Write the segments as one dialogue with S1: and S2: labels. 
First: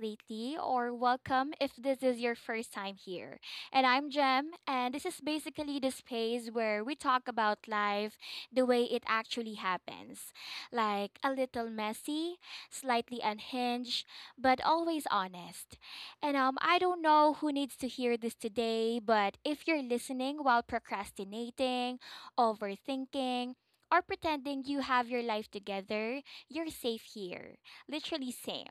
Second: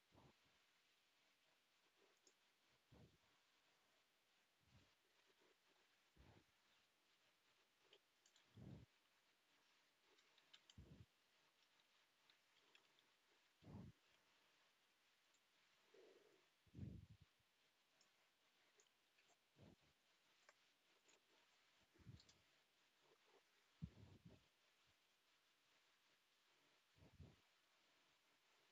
S1: Lately, or welcome if this is your first time here. And I'm Gem, and this is basically the space where we talk about life the way it actually happens, like a little messy, slightly unhinged, but always honest. And I don't know who needs to hear this today, but if you're listening while procrastinating, overthinking, or pretending you have your life together, you're safe here. Literally, same.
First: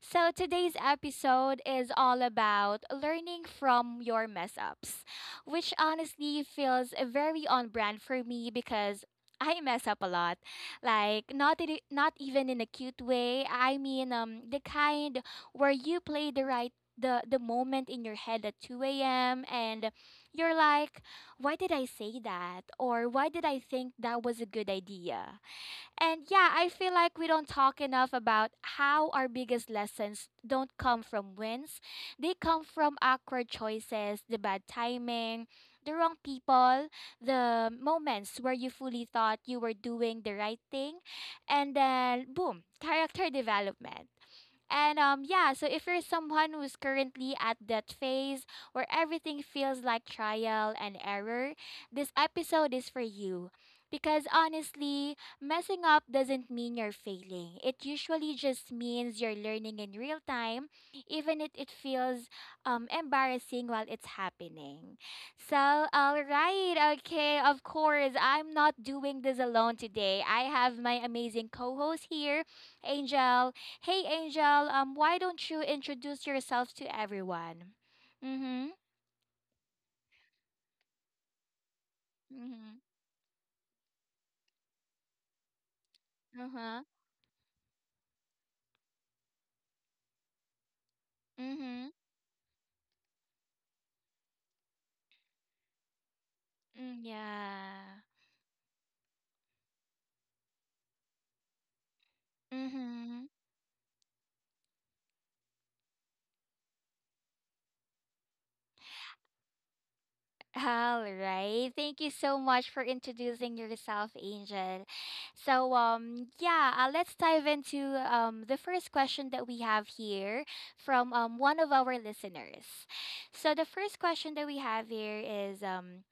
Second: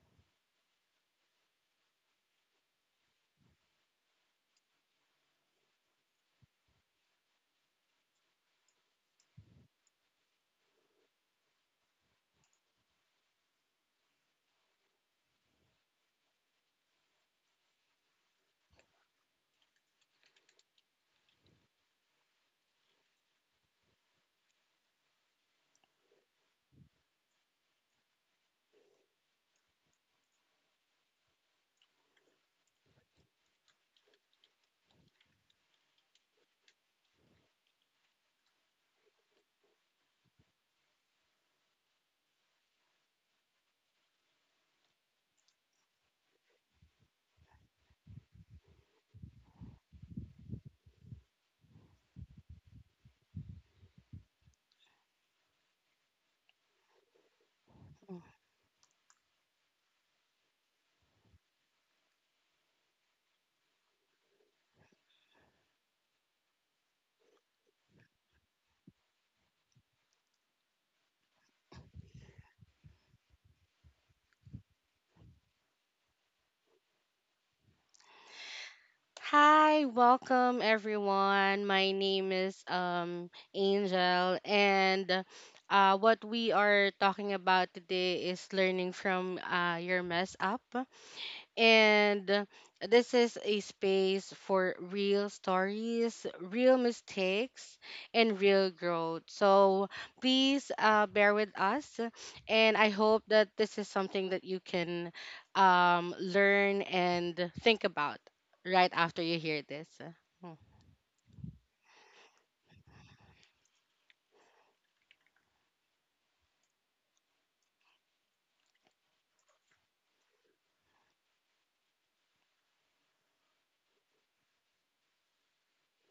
S1: So, today's episode is all about learning from your mess ups, which honestly feels very on brand for me, because I mess up a lot, like not even in a cute way. I mean, the kind where you play the right the moment in your head at 2 a.m. and you're like, why did I say that? Or why did I think that was a good idea? And yeah, I feel like we don't talk enough about how our biggest lessons don't come from wins. They come from awkward choices, the bad timing, the wrong people, the moments where you fully thought you were doing the right thing. And then, boom, character development. And yeah, so if you're someone who's currently at that phase where everything feels like trial and error, this episode is for you. Because honestly, messing up doesn't mean you're failing. It usually just means you're learning in real time, even if it feels embarrassing while it's happening. So, all right, okay, of course, I'm not doing this alone today. I have my amazing co host here, Angel. Hey, Angel, why don't you introduce yourself to everyone? Mm
S2: Hi, welcome everyone. My name
S1: hmm. Mm
S2: is
S1: hmm.
S2: Angel and what
S1: Uh
S2: we
S1: huh.
S2: are talking about today is learning from your mess up.
S1: Mm hmm.
S2: And this is a space for real stories, real
S1: Mm,
S2: mistakes,
S1: yeah.
S2: and real growth. So please bear with us.
S1: Mm
S2: And I hope
S1: hmm.
S2: that this is something that you can learn and think about right after you hear this. Mm.
S1: All right. Thank you so much for introducing yourself, Angel. So, yeah, let's dive into the first question that we have here from one of our listeners. So, the first question that we have here is,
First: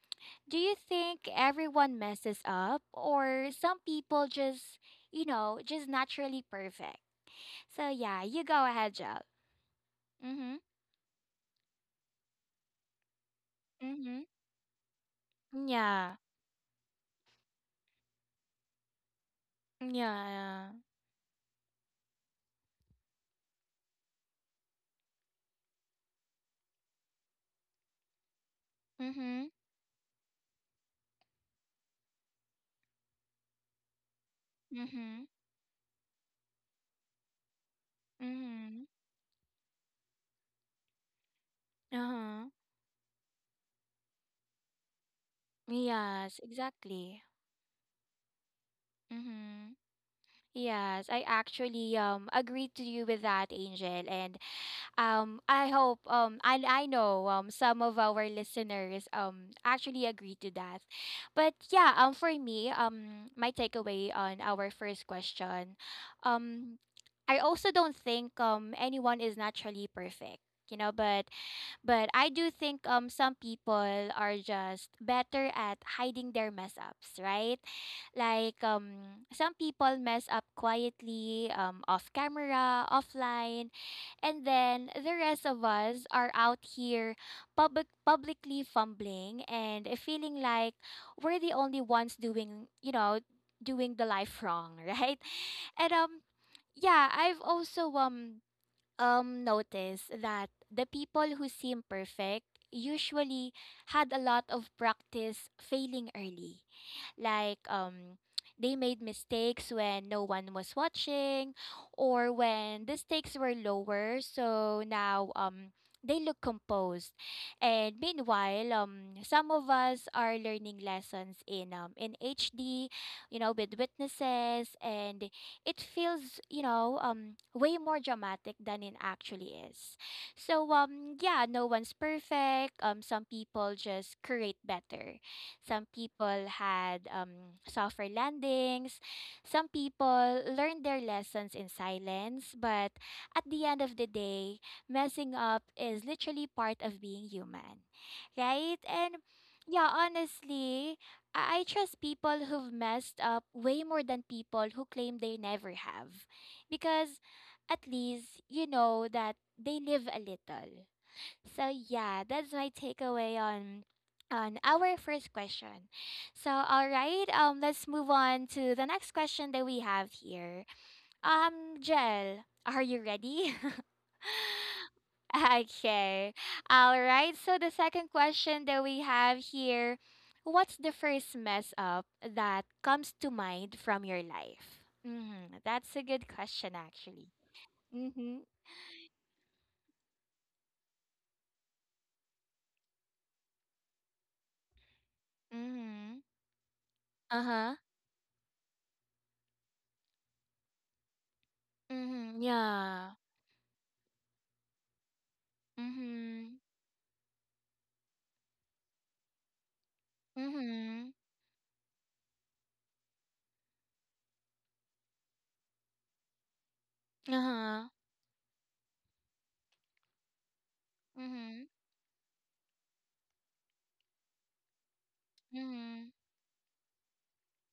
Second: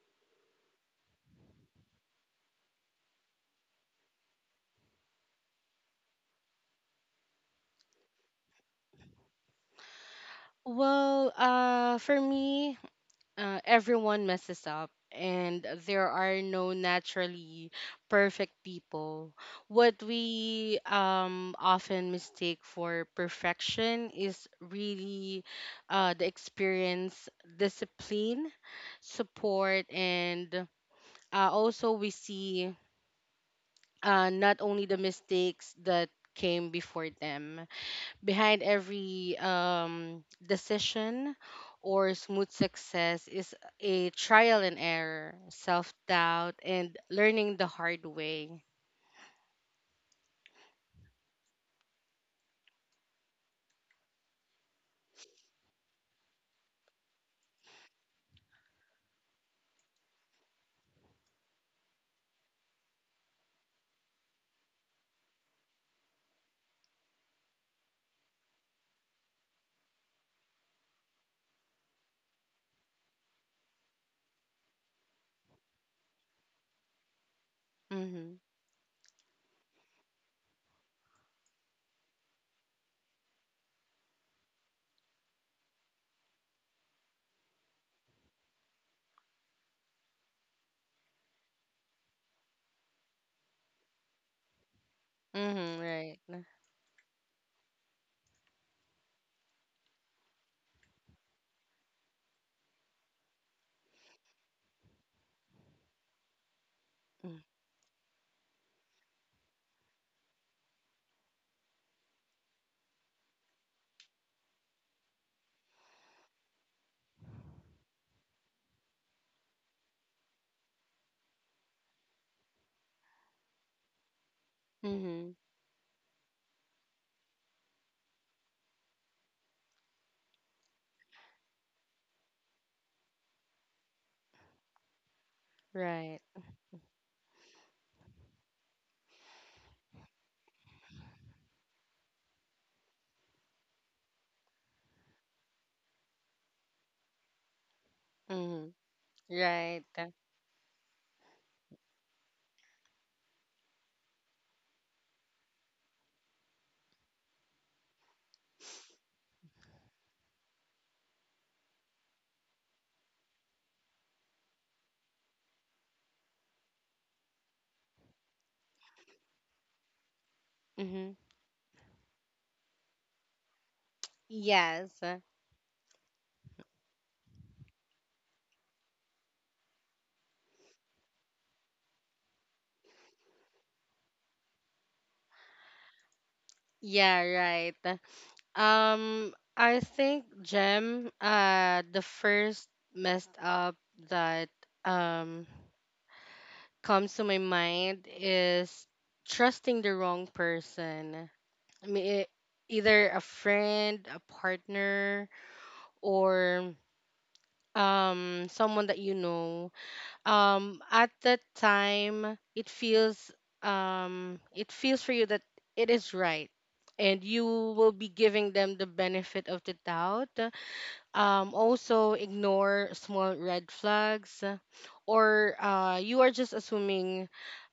S1: do you think everyone messes up, or some people just naturally perfect? So, yeah, you go ahead, Jel. Mm
S2: Well, for me,
S1: hmm. Mm hmm.
S2: everyone messes up and there
S1: Yeah.
S2: are no naturally perfect people. What
S1: Yeah.
S2: we often mistake for perfection is really the experience, discipline,
S1: Mm hmm.
S2: support, and also we see not only
S1: Mm
S2: the
S1: hmm.
S2: mistakes that came before them. Behind
S1: Mm-hmm.
S2: every decision or smooth
S1: Uh-huh.
S2: success is a trial and error, self
S1: Yes,
S2: doubt, and
S1: exactly.
S2: learning the hard way.
S1: Mm-hmm. Yes, I actually agree to you with that, Angel. And I hope I know some of our listeners actually agree to that. But yeah, for me, my takeaway on our first question, um I also don't think anyone is naturally perfect, you know, but I do think some people are just better at hiding their mess ups, right?
S2: Mm-hmm.
S1: Like some people mess up quietly, off camera, offline, and then the rest of us are out here publicly fumbling and feeling like we're the only ones doing the life wrong, right?
S2: Mm-hmm.
S1: And
S2: Right.
S1: yeah, I've also notice that the people who seem perfect usually had a lot of practice failing early, like they made mistakes when no one was watching or when the stakes were lower, so now they look composed, and meanwhile some of us are learning lessons in HD, you know, with witnesses,
S2: Mm-hmm.
S1: and it feels way more dramatic than it actually is. So yeah, no one's perfect. Some people just create better, some
S2: Right.
S1: people had softer landings. Some people learned their lessons in silence. But at the end of the day, messing up is literally part of being human,
S2: Mm-hmm.
S1: right? And
S2: Right.
S1: yeah, honestly, I trust people who've messed up way more than people who claim they never have. Because at least you know that they live a little. So yeah, that's my takeaway on our first question. So all right, let's move on to the next question that we have here.
S2: Mm-hmm.
S1: Jel, are you ready?
S2: Yes.
S1: Okay. All right. So the second question that we have here, what's the first mess up that comes to mind from your life? Mhm. That's a good question,
S2: Yeah,
S1: actually.
S2: right.
S1: Mhm.
S2: I think, Jem, the first messed up that um
S1: Mhm.
S2: comes to my
S1: Uh-huh.
S2: mind is trusting the wrong person. I mean,
S1: Mhm.
S2: either
S1: Yeah.
S2: a friend, a partner,
S1: Mhm.
S2: or someone that you know. At
S1: Mhm.
S2: that time, it feels for you that it is right. And you
S1: Uh-huh.
S2: will be giving them the benefit of the doubt.
S1: Mhm.
S2: Also, ignore small red flags, or
S1: Mhm.
S2: you are just assuming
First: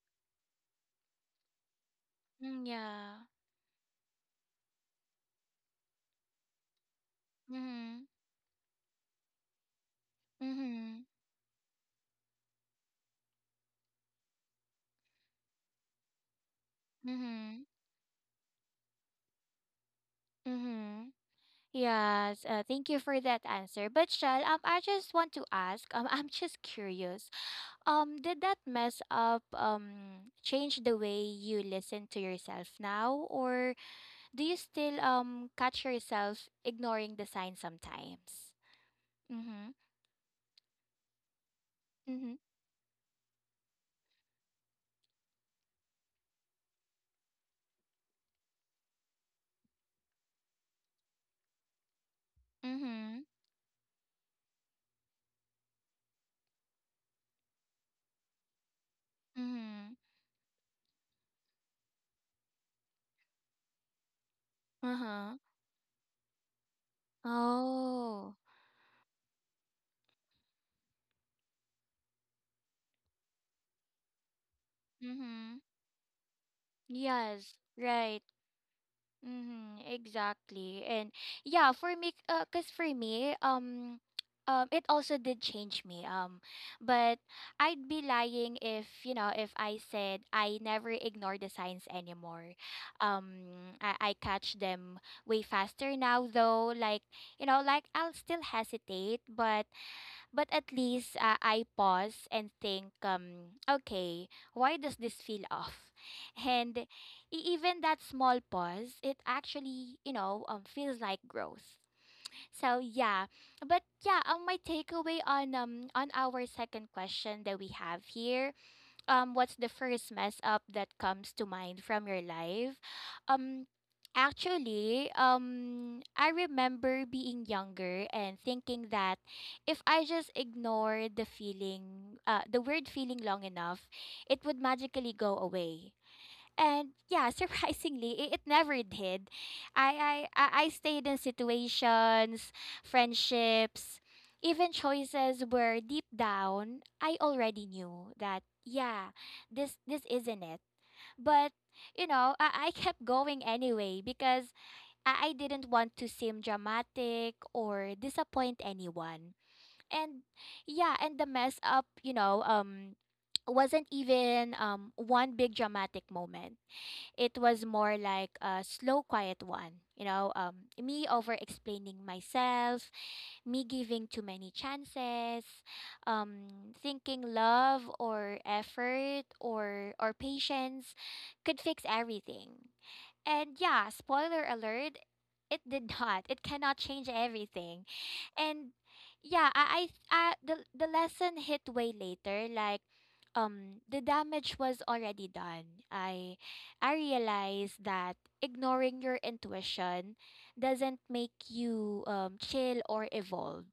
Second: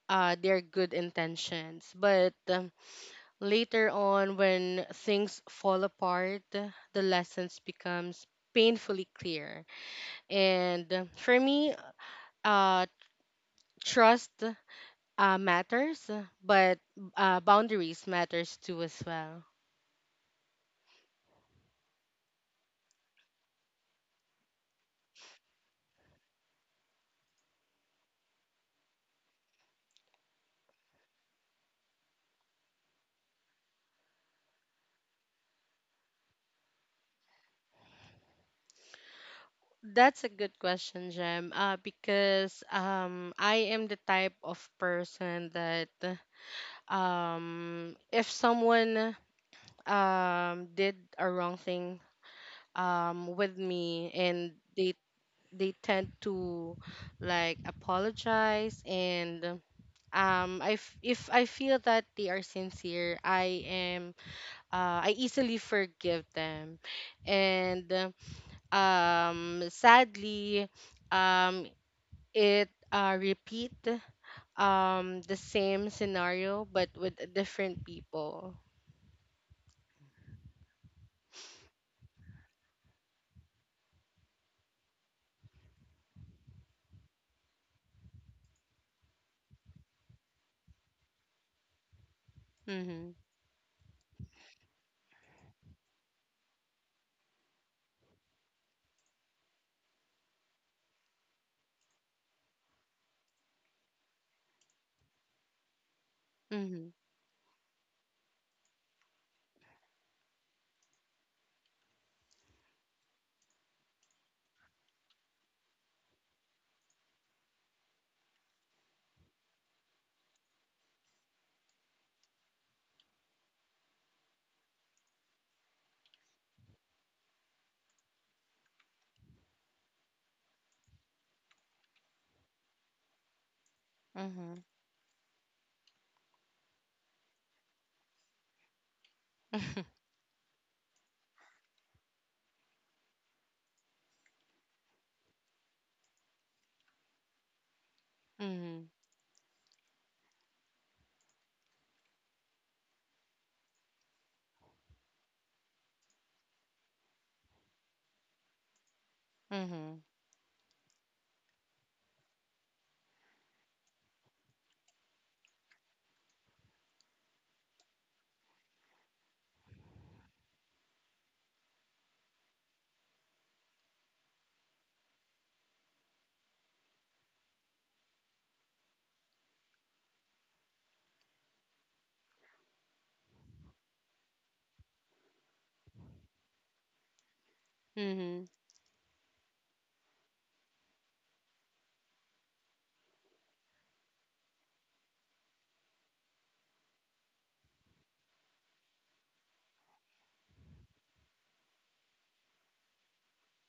S2: their good intentions. But
S1: Mm, yeah.
S2: later on, when things fall apart, the lessons
S1: Mhm.
S2: becomes painfully clear. And
S1: Mhm.
S2: for me, uh, trust matters, but
S1: Mhm.
S2: boundaries matters too as well.
S1: Mhm. Yes. Thank you for that answer. But Shell, I just want to ask. I'm just curious. Did that mess up change the way you listen to yourself now, or do you still catch yourself ignoring the signs sometimes? Mhm.
S2: That's a good question, Jem.
S1: Mhm.
S2: Because I am the type of person that, if someone did a wrong thing
S1: Mhm.
S2: with me and they tend to like apologize, and
S1: Mhm.
S2: if I feel that they are sincere, I am
S1: Uh
S2: I
S1: huh.
S2: easily forgive them. And
S1: Oh.
S2: sadly, um it repeat the
S1: Mm-hmm.
S2: same scenario but with
S1: Yes,
S2: different
S1: right.
S2: people.
S1: Mm-hmm. Exactly. And yeah, for me, it also did change me. But I'd be lying if, you know, if I said I never ignore the signs anymore.
S2: Mhm.
S1: I catch them way faster now though. Like, you know, I'll still hesitate, but at least I pause and think, okay, why does this feel off? And
S2: Mhm.
S1: even that small pause, it actually, feels like growth. So yeah, but yeah, my takeaway on our second question that we have here, what's the first mess up that comes to mind from your life? Um actually, I remember being younger and thinking that if I just ignore the feeling, the word feeling long enough, it
S2: Mm-hmm.
S1: would magically go away. And yeah, surprisingly, it never did.
S2: Mhm.
S1: I stayed in situations, friendships, even choices where deep down I already knew that,
S2: Mhm.
S1: yeah, this isn't it. But you know, I kept going anyway because I didn't want to seem dramatic or disappoint anyone.
S2: Mhm.
S1: And yeah, and the mess up, wasn't even one big dramatic moment. It was more like a slow, quiet one. You know, me over explaining myself, me giving too many chances, thinking love or effort or patience could fix everything. And yeah, spoiler alert, it did not. It cannot change everything.
S2: Mhm.
S1: And yeah, I the lesson hit way later. Like the damage was already done. I realized that ignoring your intuition doesn't make you chill or evolve.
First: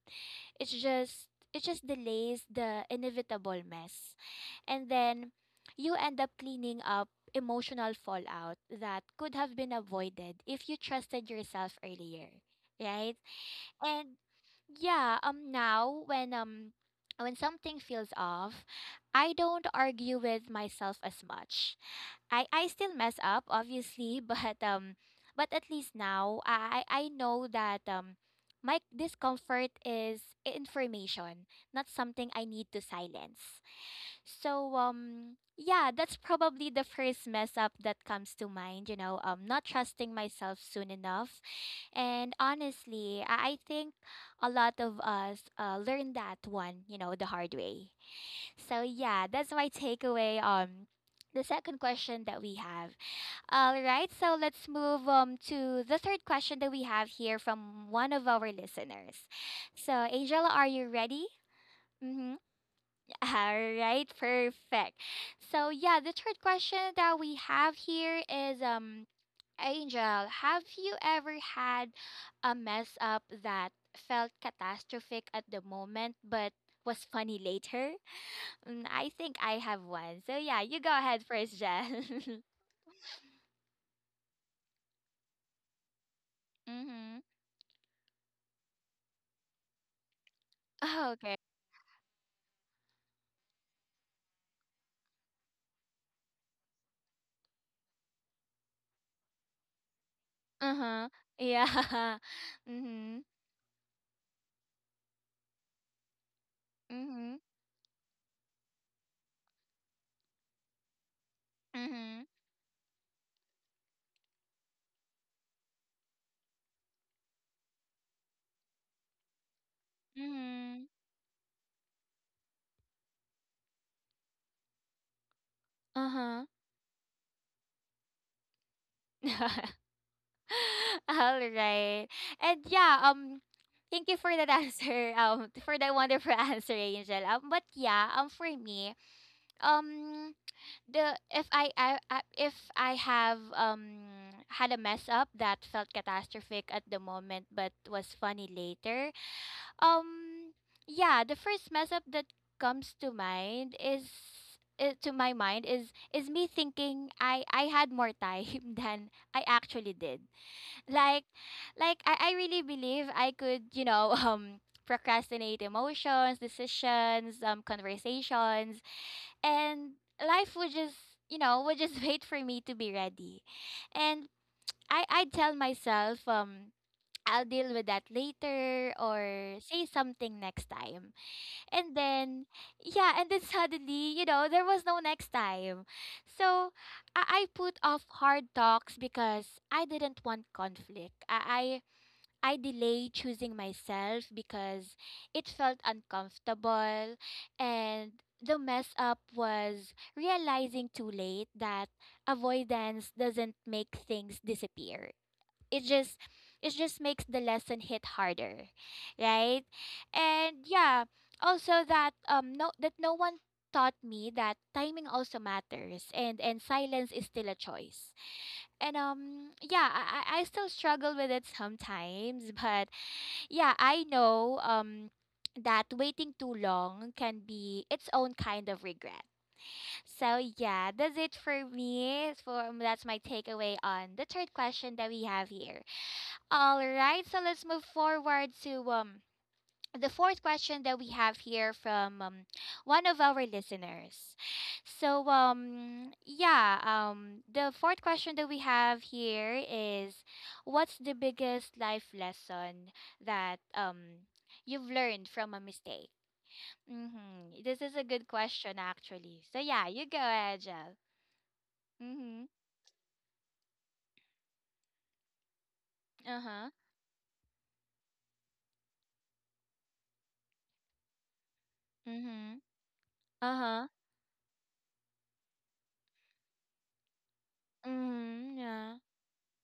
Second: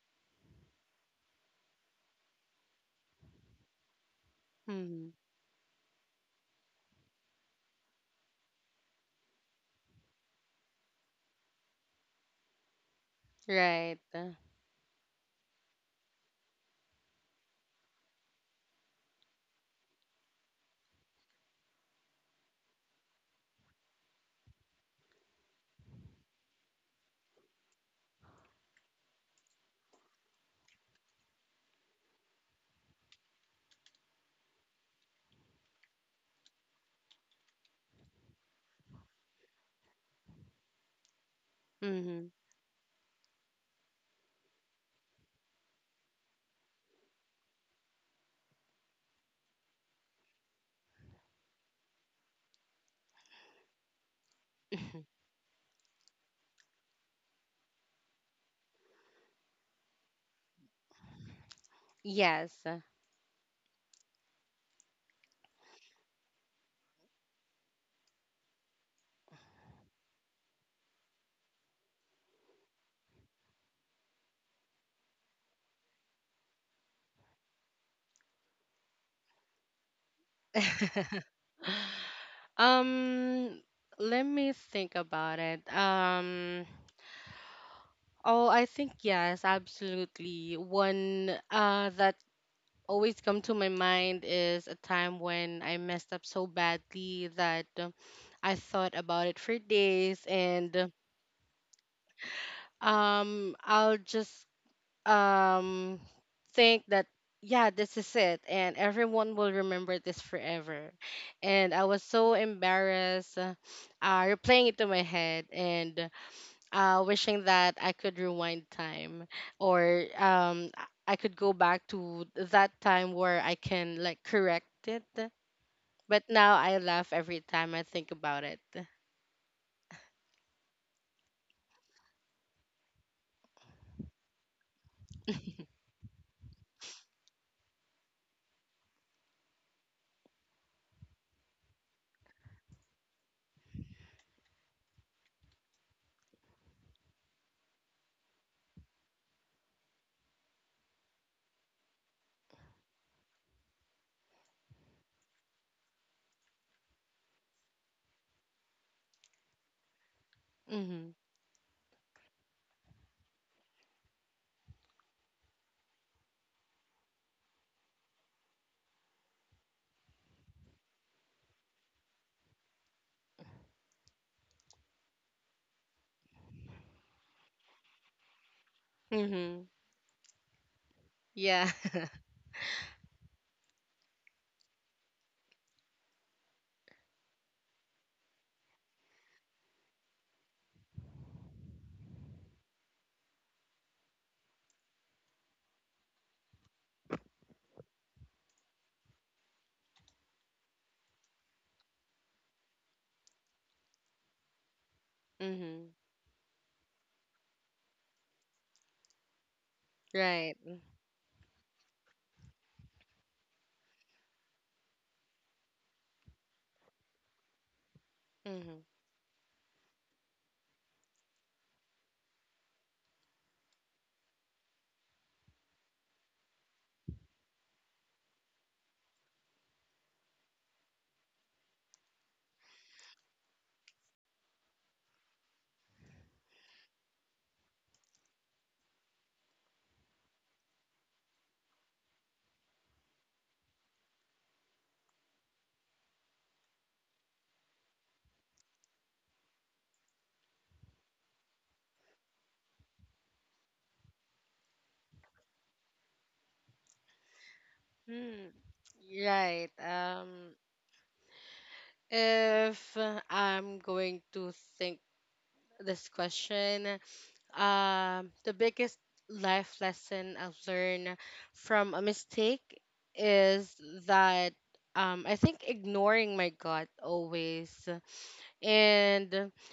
S1: It's just it just delays the inevitable mess. And
S2: Mhm.
S1: then you end up cleaning up emotional fallout that could have been avoided if you trusted yourself earlier. Right?
S2: Right.
S1: And yeah, now when something feels off, I don't argue with myself as much. I still mess up obviously, but at least now I know that my discomfort is information, not something I need to silence. So yeah, that's probably the first mess up that comes to mind, you know, not trusting myself soon enough.
S2: Mm-hmm.
S1: And honestly, I think a lot of us learned that one, you know, the hard way. So yeah, that's my takeaway the second question that we have. All right, so let's move to the third question that we have here from one of our listeners. So Angela, are you ready? Mm-hmm.
S2: Yes.
S1: All right, perfect. So yeah, the third question that we have here is, Angel, have you ever had a mess up that felt catastrophic at the moment but was funny later? Mm, I think I have one. So yeah, you go ahead first, Jen.
S2: um, let me think about it.
S1: Mm-hmm.
S2: Oh, I think yes, absolutely.
S1: Oh,
S2: One
S1: okay.
S2: that always come to my mind is a time when I messed up so badly that, I thought about it for days and
S1: Uh-huh. Yeah. Mm-hmm.
S2: I'll just um think that,
S1: Mm-hmm.
S2: yeah, this is it and everyone will remember this forever, and I was
S1: Mm-hmm.
S2: so embarrassed, replaying it to my head and wishing that I could rewind time, or i
S1: Mm-hmm.
S2: I could go back to that time where I can like correct it. But
S1: Uh-huh.
S2: now I laugh every time I think about it.
S1: All right. And yeah, thank you for that answer. For that wonderful answer, Angel. But yeah, for me, um the if I, I if I have had a mess up that felt catastrophic at the moment but was funny later. Um yeah, the first mess up that comes to mind is to my mind is me thinking I had more time than I actually did,
S2: Mhm.
S1: like I really believe I could, you know, procrastinate emotions, decisions, conversations, and life would just wait for me to be ready. And I tell myself I'll deal with that later or
S2: Mhm.
S1: say something next time.
S2: Yeah.
S1: And then, yeah, and then suddenly, you know, there was no next time. So I put off hard talks because I didn't want conflict. I delayed choosing myself because it felt uncomfortable, and the mess up was realizing too late that avoidance doesn't make things disappear. It
S2: Mhm.
S1: just it just makes the lesson hit harder, right?
S2: Right.
S1: And yeah, also that no, that no one taught me that timing also matters, and silence is still a choice,
S2: Mm-hmm.
S1: and yeah, I still struggle with it sometimes, but yeah, I know that waiting too long can be its own kind of regret. So yeah, that's it for me. For that's my takeaway on the third question that we have here. All right, so let's move forward to the fourth question that we have here from one of our listeners. So the fourth question that we have here is what's the biggest life lesson that you've learned from a mistake? Mhm. This is a good
S2: Hmm.
S1: question actually.
S2: Right.
S1: So yeah, you go ahead, Jel. Mhm.
S2: If I'm going to think this
S1: Uh-huh.
S2: question, the biggest life lesson I've learned from a
S1: Mhm.
S2: mistake is
S1: Uh-huh.
S2: that, I think, ignoring my gut always,
S1: Mhm. Yeah.
S2: and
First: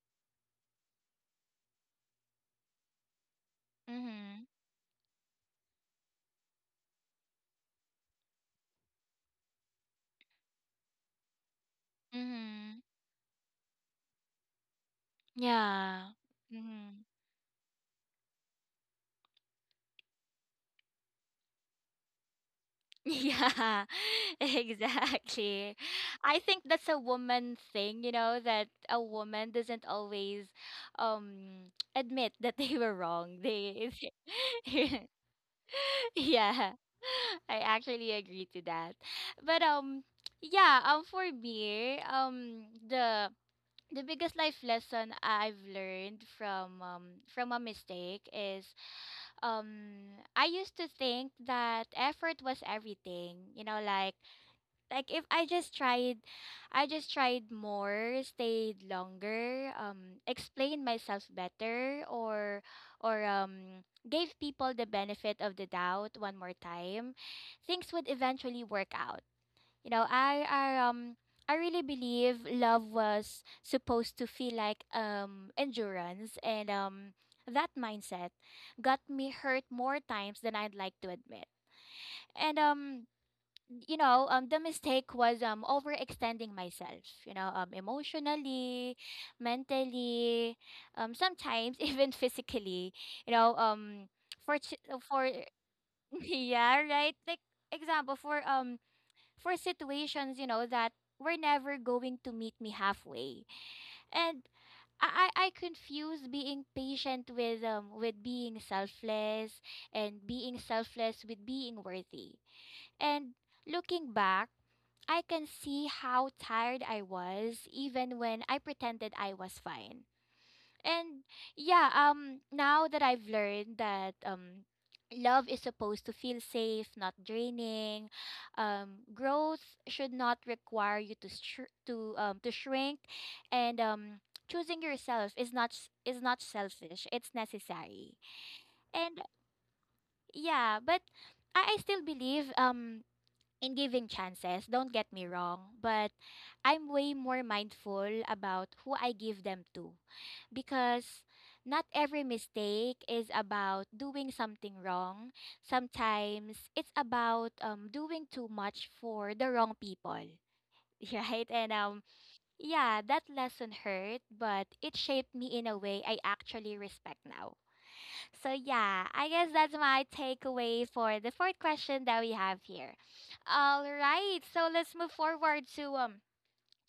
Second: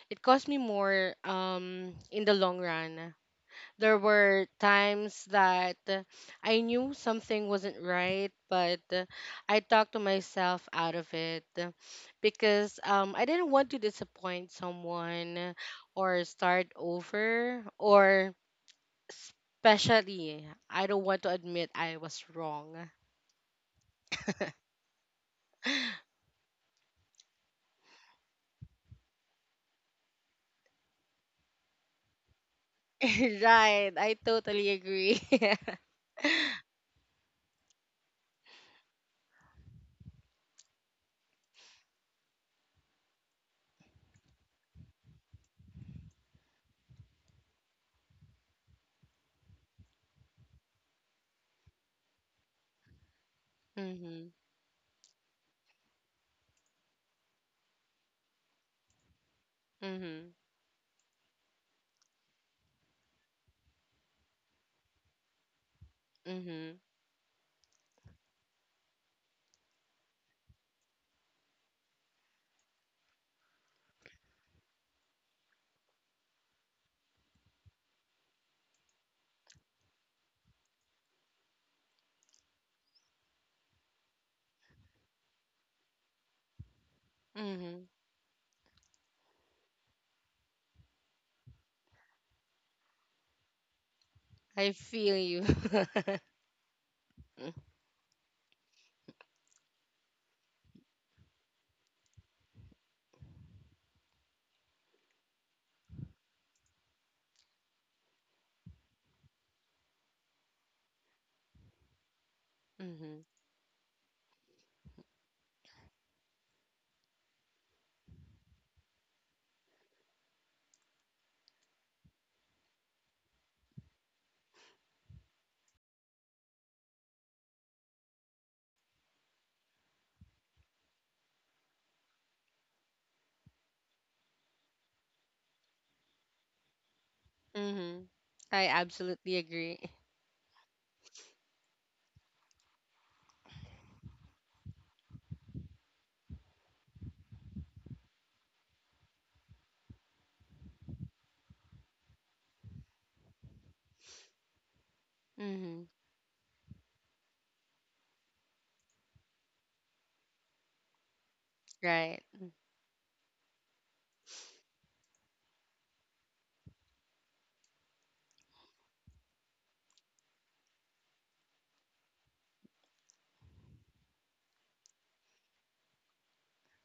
S2: it cost me more in the long run. There were
S1: Mhm.
S2: times that, I knew something wasn't right, but I talked to myself out of it, because
S1: Mhm.
S2: I didn't want to disappoint someone
S1: Yeah.
S2: or start
S1: Mhm.
S2: over, or, especially, I don't want to admit I was wrong.
S1: Yeah, exactly. I think that's a woman thing, you know, that a woman doesn't always admit that they were wrong. They
S2: Right, I totally agree.
S1: Yeah. I actually agree to that. But yeah, for me, the biggest life lesson I've learned from a mistake is um I used to think that effort was everything. You know,
S2: Mhm,
S1: like if I just tried I just tried more, stayed longer,
S2: mhm,
S1: explained myself better or or gave people the benefit of the doubt one more
S2: mhm,
S1: time, things would eventually work out. You know, I I really believe love was supposed to feel like endurance and that mindset got me hurt more times than I'd like to admit. And um the mistake was overextending myself, you know,
S2: mhm.
S1: emotionally, mentally, sometimes even physically, you know,
S2: I feel
S1: for
S2: you.
S1: yeah, right, like example for situations, you know, that were never going to meet me halfway, and I confuse being patient with being selfless and being selfless with being worthy,
S2: Mhm.
S1: and looking back I can see how tired I was even when I pretended I was fine. And yeah, now that I've learned that love is supposed to feel safe, not draining. Growth should not require you to shrink and choosing yourself is not selfish. It's
S2: Mm-hmm.
S1: necessary.
S2: I
S1: And
S2: absolutely agree.
S1: yeah, but I still believe in giving chances, don't get me wrong, but I'm way more mindful about who I give them to because not every mistake is about doing something wrong.
S2: Mm-hmm.
S1: Sometimes it's about doing too much for the wrong people. Right? And
S2: Right.
S1: yeah, that lesson hurt, but it shaped me in a way I actually respect now. So yeah, I guess that's my takeaway for the fourth question that we have here. All right, so let's move forward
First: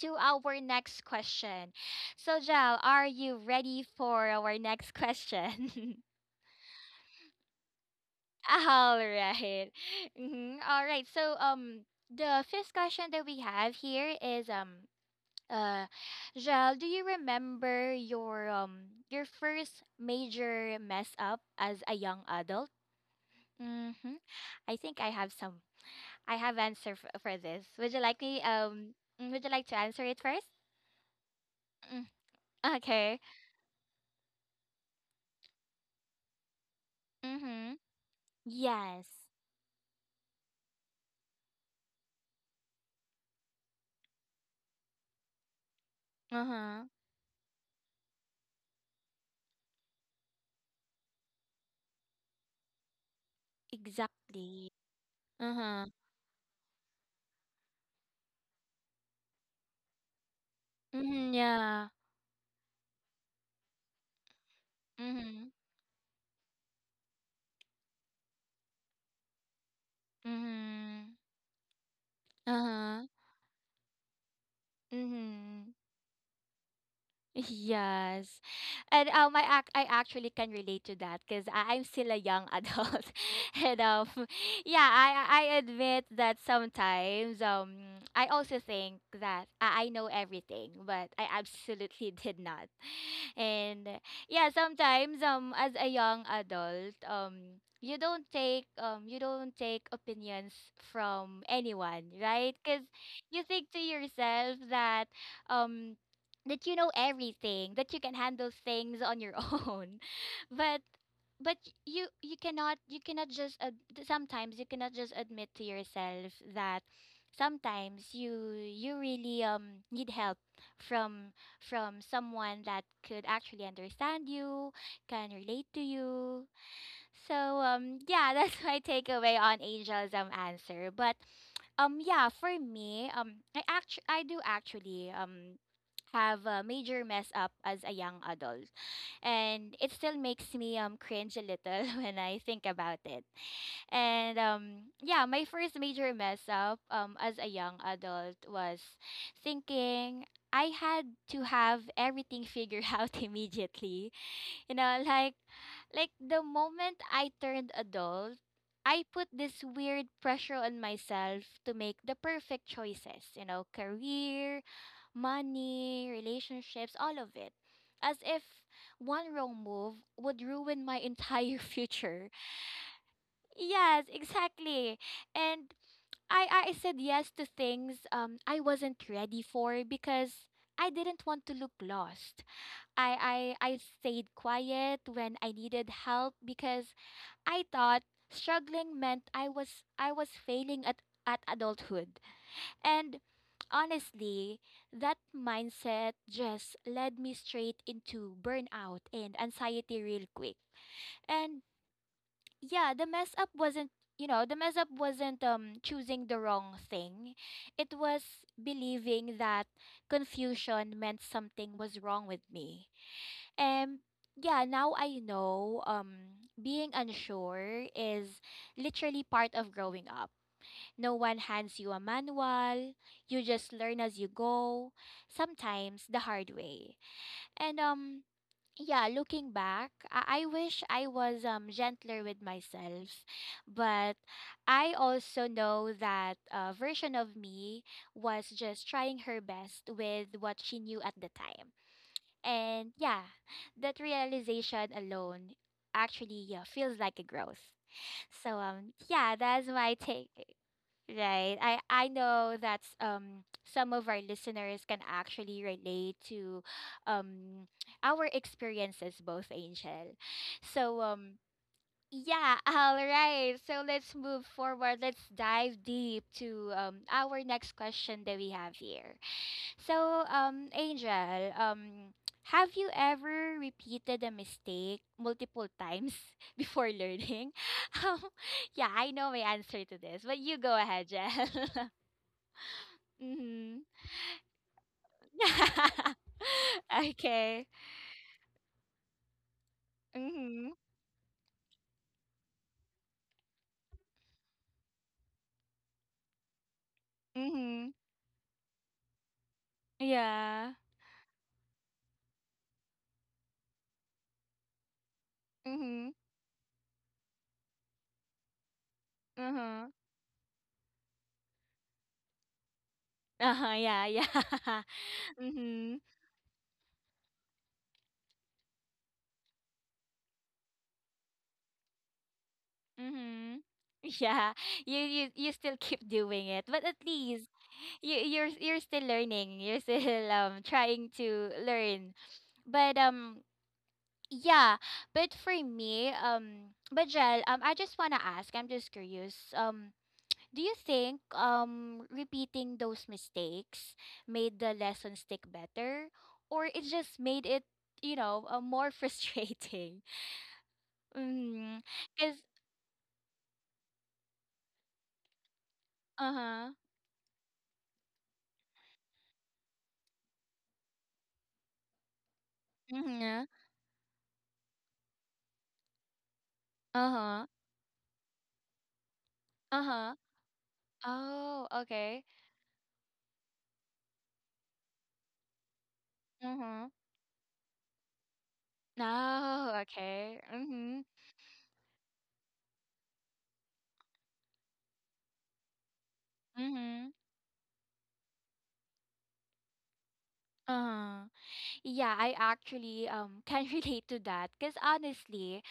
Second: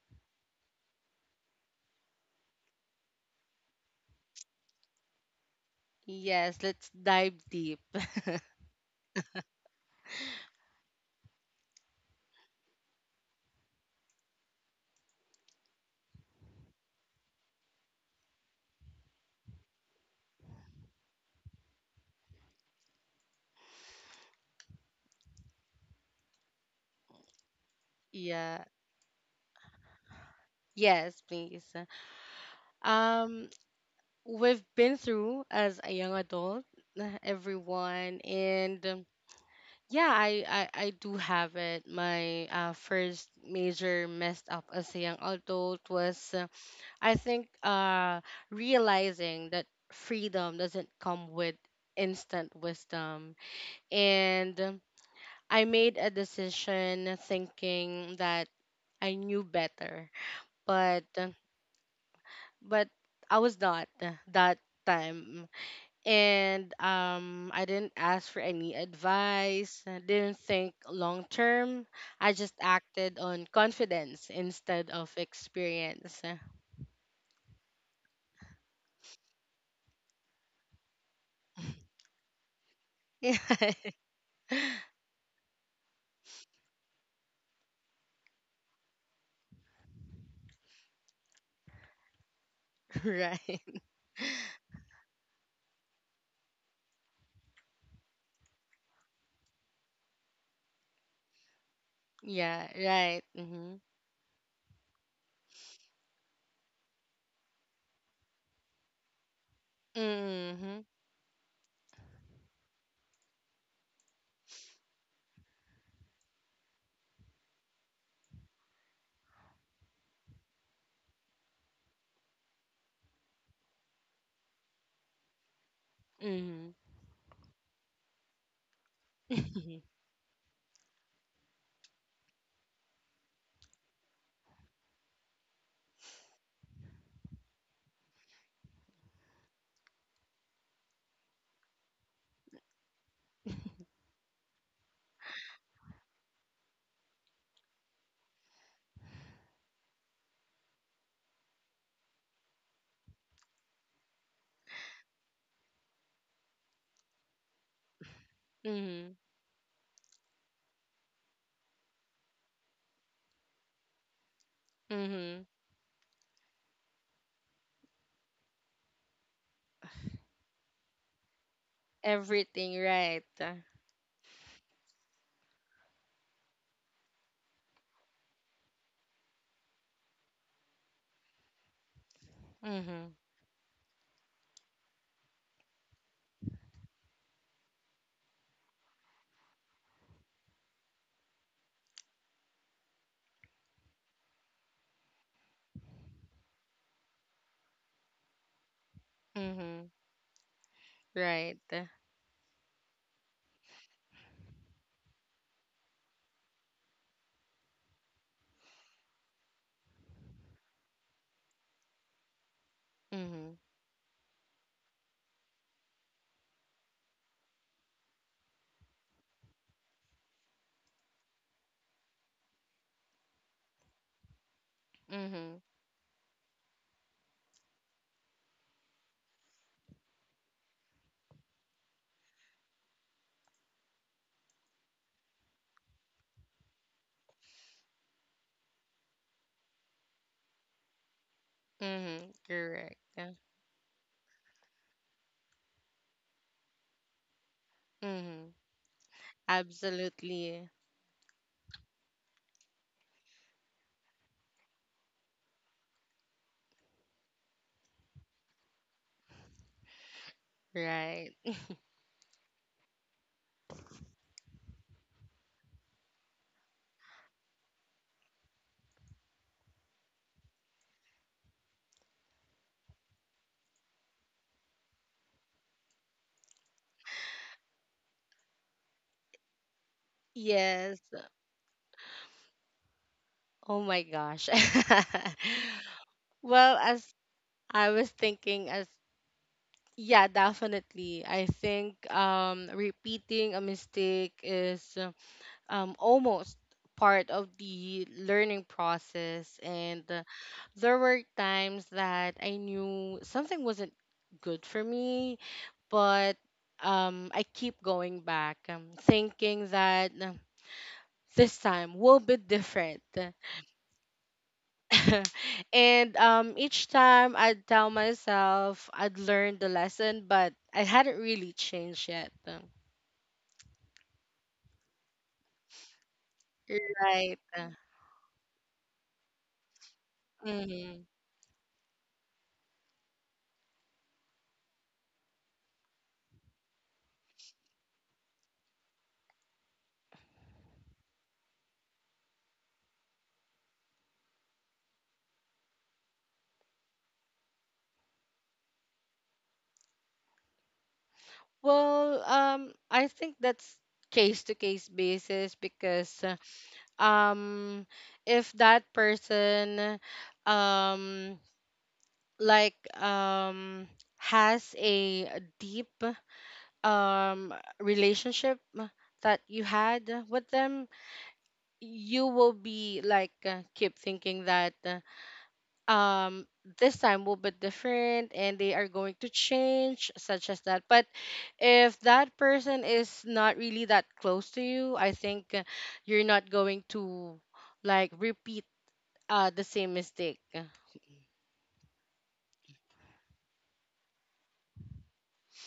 S1: to our next question. So Jal, are you ready for our next question?
S2: Yes, let's dive deep.
S1: All right. Mm-hmm. All right. So the fifth question that we have here is uh Jal, do you remember your first major mess up as a young adult? Mm-hmm. I think I have some. I have answer for this. Would you like me?
S2: Yeah.
S1: Mm, would you like to answer it first?
S2: Yes, please.
S1: Mm, okay.
S2: Um, we've been through as a young adult,
S1: Mhm.
S2: everyone, and
S1: Yes.
S2: yeah, I do have it. My first major messed up as a young adult was,
S1: Uh huh.
S2: I think, realizing that freedom doesn't come with instant wisdom,
S1: Exactly.
S2: and
S1: Uh
S2: I
S1: huh.
S2: made a decision thinking that I knew better, but
S1: Mhm. Yeah.
S2: but I was not that time,
S1: Mhm.
S2: and I didn't ask for any advice. I didn't think
S1: Mhm.
S2: long term. I
S1: Uh
S2: just
S1: huh.
S2: acted on confidence instead of
S1: Mhm.
S2: experience.
S1: Yes. And I actually can relate to that because I'm still a young adult.
S2: Yeah,
S1: and yeah, I admit that sometimes I also think that I know everything, but I absolutely did not.
S2: right.
S1: And yeah, sometimes as a young adult, you don't take opinions from anyone, right?
S2: Yeah,
S1: Because
S2: right.
S1: you think to
S2: Mhm.
S1: yourself that um that you know everything, that you can handle things on your own. But
S2: Mhm.
S1: but you cannot just ad- sometimes you cannot just admit to yourself that sometimes you really need help from someone that could actually understand you, can relate to you,
S2: Mhm.
S1: so yeah, that's my takeaway on angelism answer. But yeah, for me, I do actually have a major mess up as a young adult. And it still makes me cringe a little when I think about it. And yeah, my first major mess up as a young adult was thinking I had to have everything figured out immediately you know, like the moment I turned adult,
S2: Mhm.
S1: I
S2: Mhm.
S1: put this weird pressure on myself to make the perfect choices, you know, career, money, relationships, all of it. As if one wrong move would ruin my entire future.
S2: Everything right.
S1: Yes, exactly. And I said yes to things I wasn't ready for because I didn't want to look lost.
S2: Mhm.
S1: I stayed quiet when I needed help because I thought struggling meant I was failing at adulthood. And honestly, that mindset just led me straight into burnout and
S2: Mm-hmm.
S1: anxiety real quick. And
S2: Right.
S1: yeah, the mess up wasn't, you know, the mess up wasn't choosing the wrong thing. It was believing that confusion meant something was wrong with me.
S2: Mm-hmm.
S1: Um, yeah, now I know being unsure is literally part of growing up. No one hands you a manual. You just learn as you go,
S2: Mm-hmm.
S1: sometimes the hard way. And yeah, looking back, I wish I was gentler with myself, but I also know that a version of me was just trying her best with what she knew at the time.
S2: Mm-hmm.
S1: And
S2: Correct.
S1: yeah,
S2: Yeah.
S1: that realization alone actually yeah, feels like a growth.
S2: Mm-hmm.
S1: So yeah, that's my take.
S2: Absolutely.
S1: Right. I know that's some of our listeners can actually relate to um our experiences both Angel. So
S2: Right.
S1: yeah, all right. So let's move forward. Let's dive deep to our next question that we have here. So, Angel, have you ever repeated a mistake multiple times before learning? Um, yeah, I know my answer to this, but you go
S2: Yes.
S1: ahead, Jel. mm-hmm.
S2: Oh my gosh. Well, as
S1: okay.
S2: I was thinking, as, yeah,
S1: Mm-hmm.
S2: definitely, I think repeating a mistake is almost part of
S1: Mm-hmm.
S2: the learning process, and
S1: Yeah.
S2: there were times that I knew something wasn't good for me,
S1: Mm-hmm.
S2: but I keep going back, thinking
S1: Uh-huh.
S2: that, this time will be different.
S1: Uh-huh. Yeah. Yeah. mm-hmm.
S2: And each time I'd tell myself I'd learned the lesson, but I hadn't really changed yet.
S1: Mm-hmm. Yeah, you still keep doing it, but at
S2: Right.
S1: least you you're still learning. You're still
S2: Mhm.
S1: trying to learn. But yeah, but for me but Jel, I just wanna ask. I'm just curious. Do you think repeating those mistakes made the lesson stick better, or it just made it you know more frustrating? Mm,
S2: Well,
S1: cause
S2: I think that's case to case basis, because
S1: uh huh.
S2: um, if that person um like
S1: Mm-hmm.
S2: um has a deep
S1: Uh-huh.
S2: um relationship that you
S1: Uh-huh.
S2: had with them,
S1: Oh, okay.
S2: you will be like, keep thinking that, um
S1: Mm-hmm.
S2: this time will be different and they are going to
S1: No,
S2: change
S1: okay.
S2: such as that.
S1: Mm-hmm.
S2: But if that person is not really that close to you, I think, you're not going
S1: Mm-hmm.
S2: to like repeat the same mistake.
S1: Uh-huh. Yeah, I actually can relate to that because honestly,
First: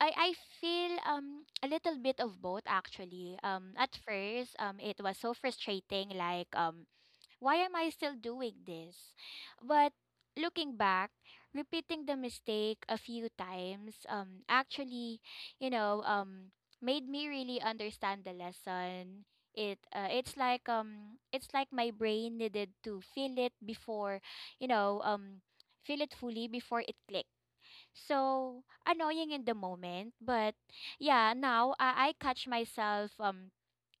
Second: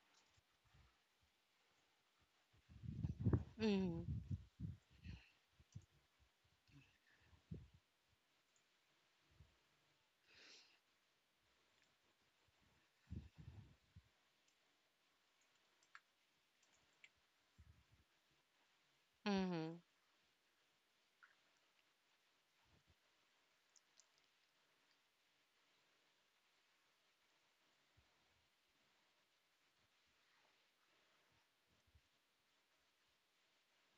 S1: I feel a little bit of both actually. At
S2: Mm-hmm.
S1: first, it was so frustrating like why am I still doing this? But looking back, repeating the mistake a few times actually, you know, made me really understand the lesson.
S2: Mm-hmm.
S1: It it's like my brain needed to feel it before, you know, feel it fully before it clicked. So annoying in the moment, but yeah, now I catch myself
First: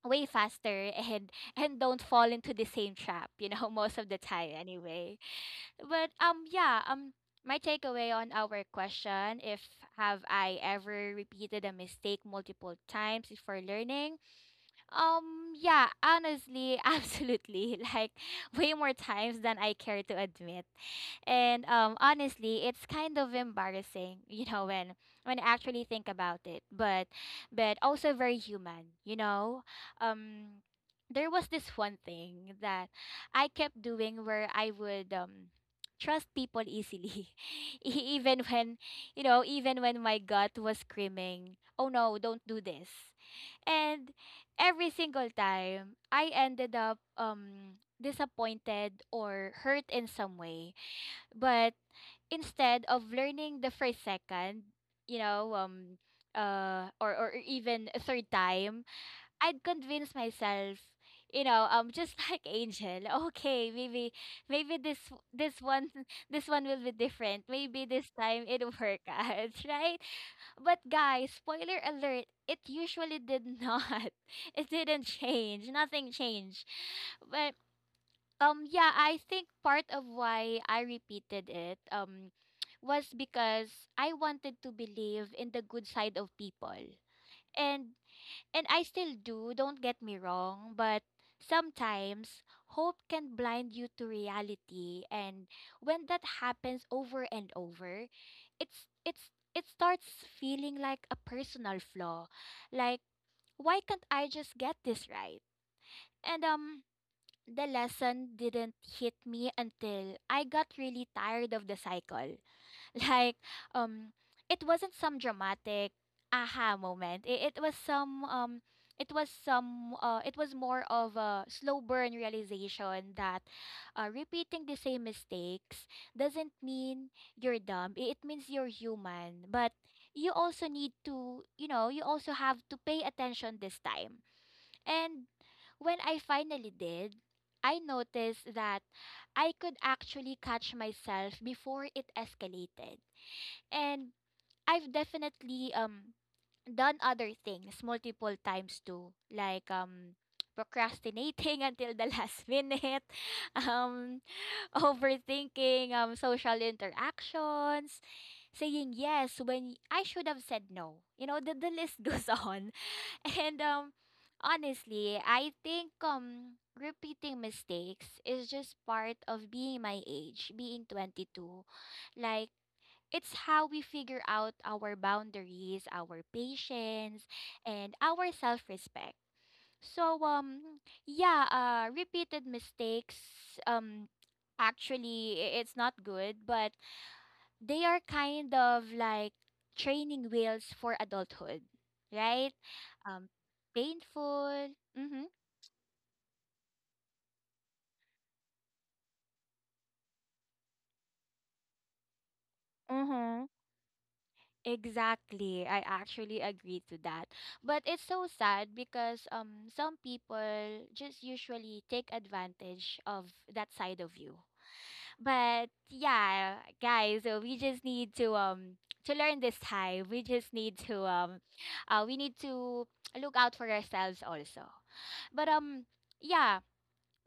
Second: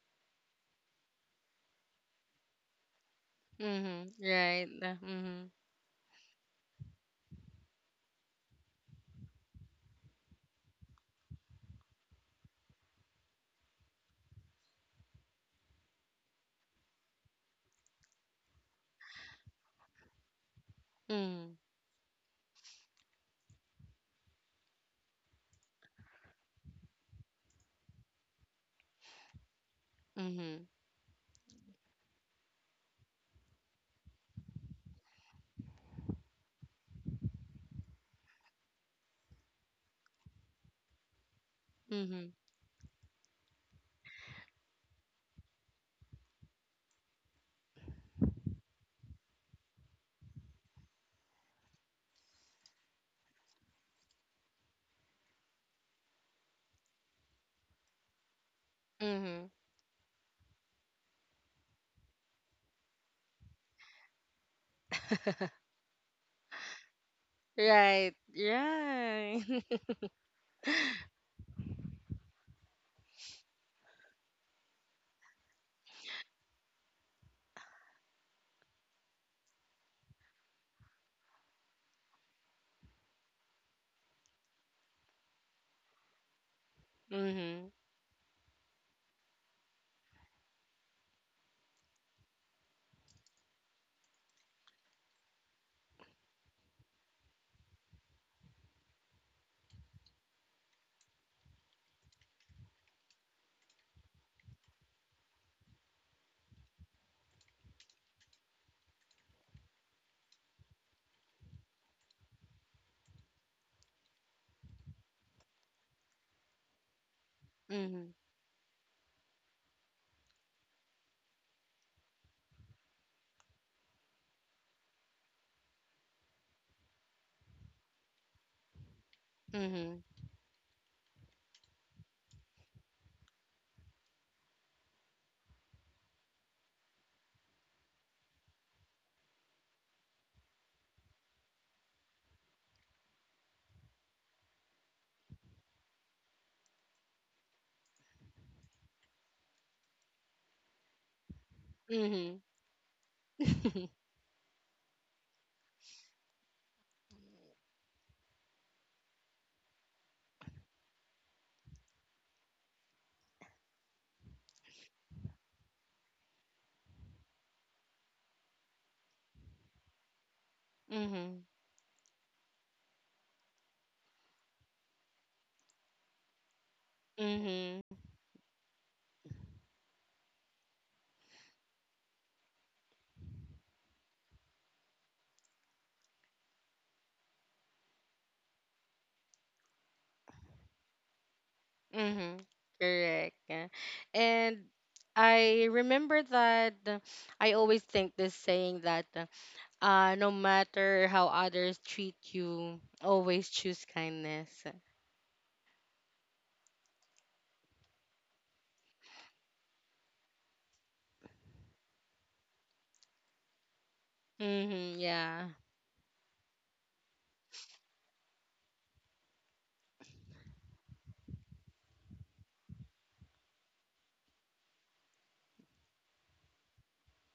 S1: way faster and don't fall into the same trap you know most of the
S2: Mm-hmm.
S1: time
S2: Right.
S1: anyway
S2: Mm-hmm.
S1: but yeah my takeaway on our question if have I ever repeated a mistake multiple times before learning yeah, honestly, absolutely. Like way more times than I care to admit.
S2: Mm.
S1: And honestly, it's kind of embarrassing, you know, when I actually think about it. But also very human, you know. Um
S2: Mhm.
S1: there was this one thing that I kept doing where I would trust people easily even when you know even when my gut was screaming oh no
S2: Mhm.
S1: don't do this and every single time, I ended up disappointed or hurt in some way. But instead of learning the first second, you know, or even a third time,
S2: Mhm.
S1: I'd convince myself, you know, just like Angel, okay, maybe this this one this one will be different. Maybe this
S2: Right.
S1: time it'll work out,
S2: Right.
S1: right? But guys, spoiler alert, it usually did not. It didn't change. Nothing changed. But yeah, I think part of why I repeated it was because I wanted to believe in the good side of people.
S2: Mhm.
S1: And I still do, don't get me wrong, but sometimes hope can blind you to reality and when that happens over and over, it starts feeling like a personal flaw. Like why can't I just get this right? And the lesson didn't hit me until I got really tired of the cycle. Like, um, it wasn't some dramatic aha moment. It was
S2: Mhm.
S1: some it was some it was more of a slow burn realization that repeating the same mistakes doesn't mean you're dumb. It means you're human. But
S2: Mhm.
S1: you also need to, you know, you also have to pay attention this time. And when I finally did, I noticed that I could actually catch myself before it escalated. And I've definitely done other things multiple times too, like procrastinating until the
S2: Mhm.
S1: last minute, um overthinking social interactions, saying yes when I should have said no. The list goes on. And honestly, I think repeating mistakes is just part of being my age, being
S2: Mhm.
S1: 22. Like, it's how we figure out our boundaries, our patience, and
S2: Mhm.
S1: our self-respect. So yeah, repeated mistakes um it's not good, but they are kind of like training wheels for adulthood,
S2: Mhm.
S1: right?
S2: Correct.
S1: Um
S2: Yeah. And
S1: Painful. Mhm.
S2: I remember that, I always think this saying that, no matter how others treat you, always
S1: Mm-hmm.
S2: choose kindness.
S1: Exactly. I actually agree to that. But it's so sad because some people just usually take advantage of that side of you.
S2: Mhm. Yeah.
S1: But yeah, guys, so we just need to learn this time. We just need to we need to look out for ourselves also. But yeah,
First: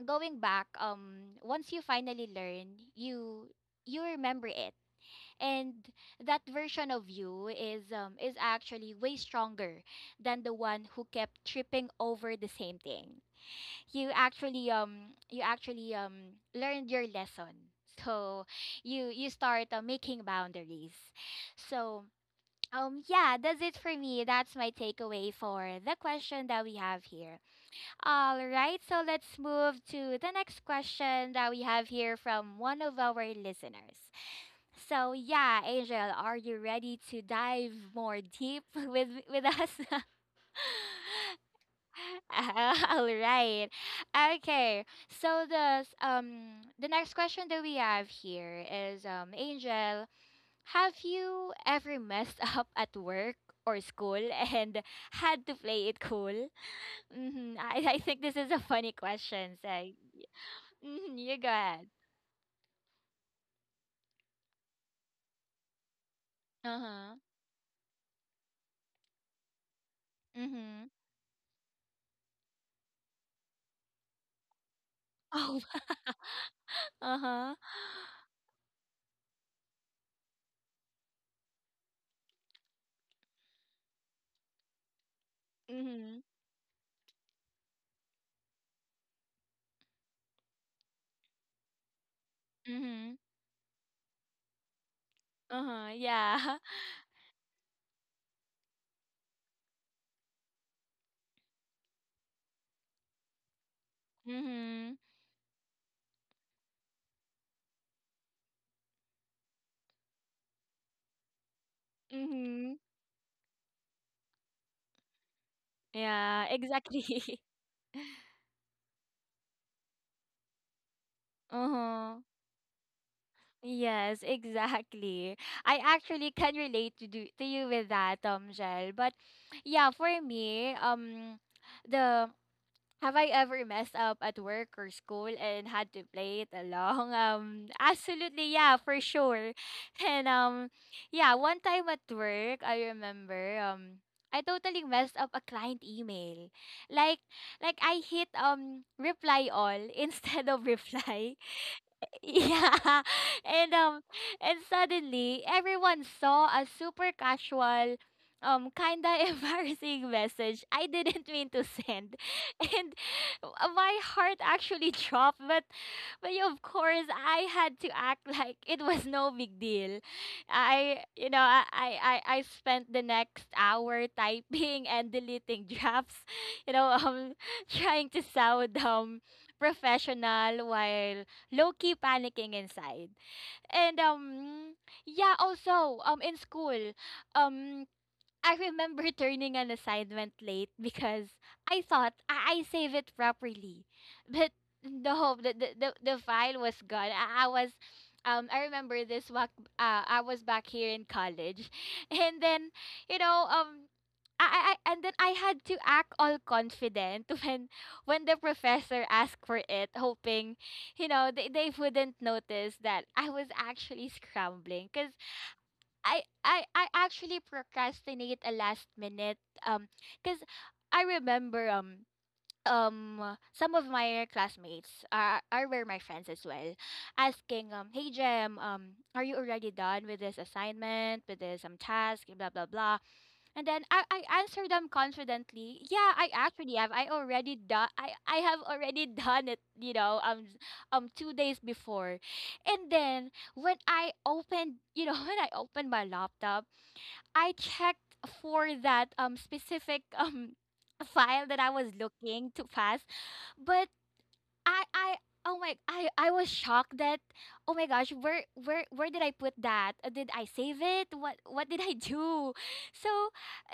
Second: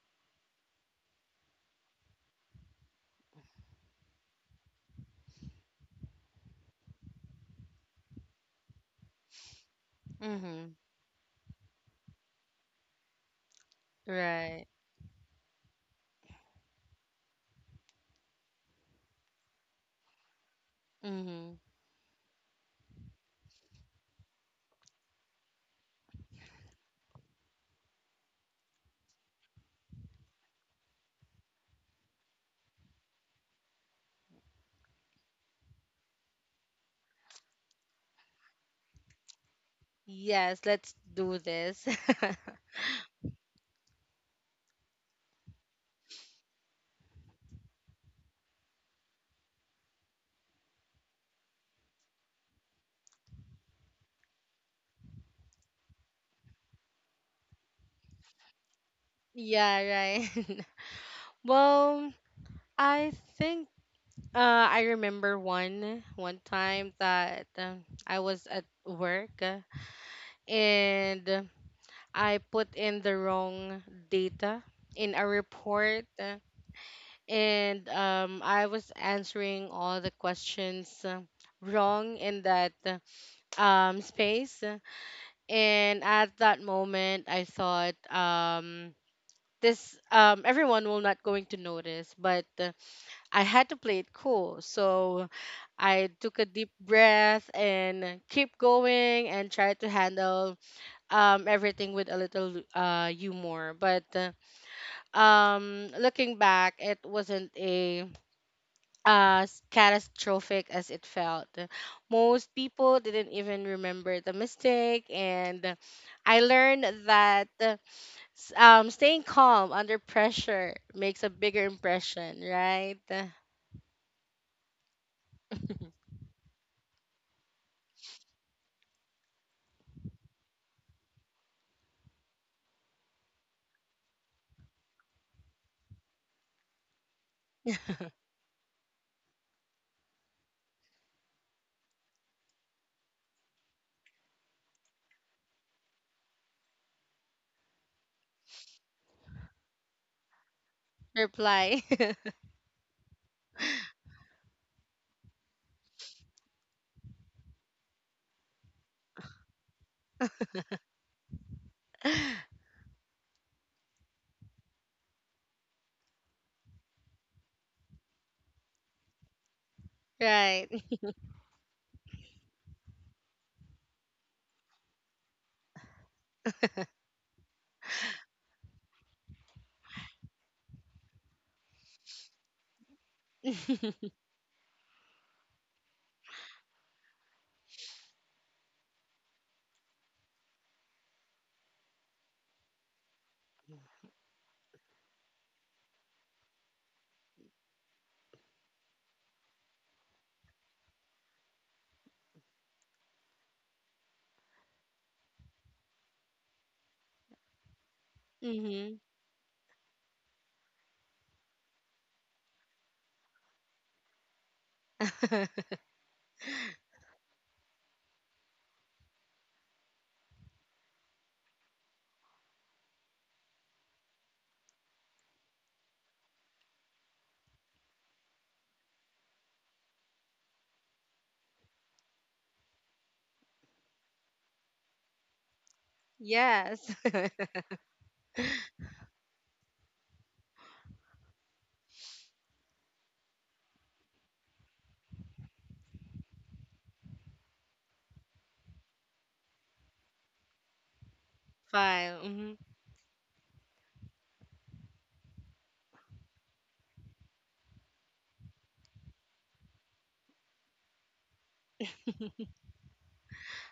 S1: going back, once you finally learn, you remember it and that version of you is actually way stronger than the
S2: Mhm.
S1: one who kept tripping over the same thing. You
S2: Right.
S1: actually you actually learned your lesson, so you start making boundaries.
S2: Mhm.
S1: So yeah, that's it for me. That's my takeaway for the question that we have here. All right, so let's move to the next question that we have here from one of our listeners. So yeah, Angel, are you ready to dive more deep with us?
S2: Yes, let's do this.
S1: All right. Okay. So the next question that we have here is, Angel, have you ever messed up at work or school and had to play it cool? I think this is a funny question. So
S2: Yeah, right.
S1: you go ahead.
S2: Well, I think, I remember one one
S1: Uh
S2: time
S1: huh.
S2: that, I was at work,
S1: Mm-hmm.
S2: and I put in the wrong data in a
S1: Oh.
S2: report,
S1: Uh huh.
S2: and I was answering all the questions wrong in that space, and
S1: Mm.
S2: at that moment I thought, this, everyone will not going to notice, but
S1: Mhm.
S2: I had to play it cool. So
S1: Uh-huh,
S2: I took a
S1: yeah.
S2: deep breath and keep going and try to handle everything with a little humor. But
S1: Mhm.
S2: looking back, it wasn't a catastrophic as it felt. Most
S1: Mhm.
S2: people didn't even remember the mistake, and I
S1: Yeah,
S2: learned
S1: exactly.
S2: that staying calm under pressure makes a bigger
S1: Uh-huh.
S2: impression, right?
S1: Yes, exactly. I actually can relate to do to you with that, Jel. But yeah, for me, the have I ever messed up at work or school and had to play it along? Absolutely, yeah, for sure. And yeah, one time at work, I remember, I totally messed up a client email. Like, like I hit reply all instead of reply,
S2: Reply.
S1: yeah. And um and suddenly everyone saw a super casual kinda embarrassing message I didn't mean to send. And my heart actually dropped, but yeah, of course I had to act like it was no big deal.
S2: Right.
S1: I you know, I spent the next hour typing and deleting drafts, you know, trying to sound professional while low-key panicking inside. And um yeah, also in school, um I remember turning an assignment late because I thought I save it properly. But no, the file was gone. I was I remember this walk. I was back here in college. And then, you know, I- and then I had to act all confident when the
S2: Mm-hmm.
S1: professor asked for it, hoping, you know, they wouldn't notice that I was actually scrambling. Cause I actually procrastinate a last minute um cuz I remember some of my classmates are were my friends as well, asking, hey Jem, are you already done with this assignment, with this task, blah blah blah. And then I answer them confidently. Yeah, I actually have.
S2: Yes.
S1: I already done. I have already done it. You know, 2 days before, and then when I opened, you know, when I opened my laptop, I checked for that specific file that I was
S2: Five.
S1: looking
S2: Mm-hmm.
S1: to pass, but I oh my, I was shocked that, oh my gosh, where where did I put that? Did I save it? What did I do? So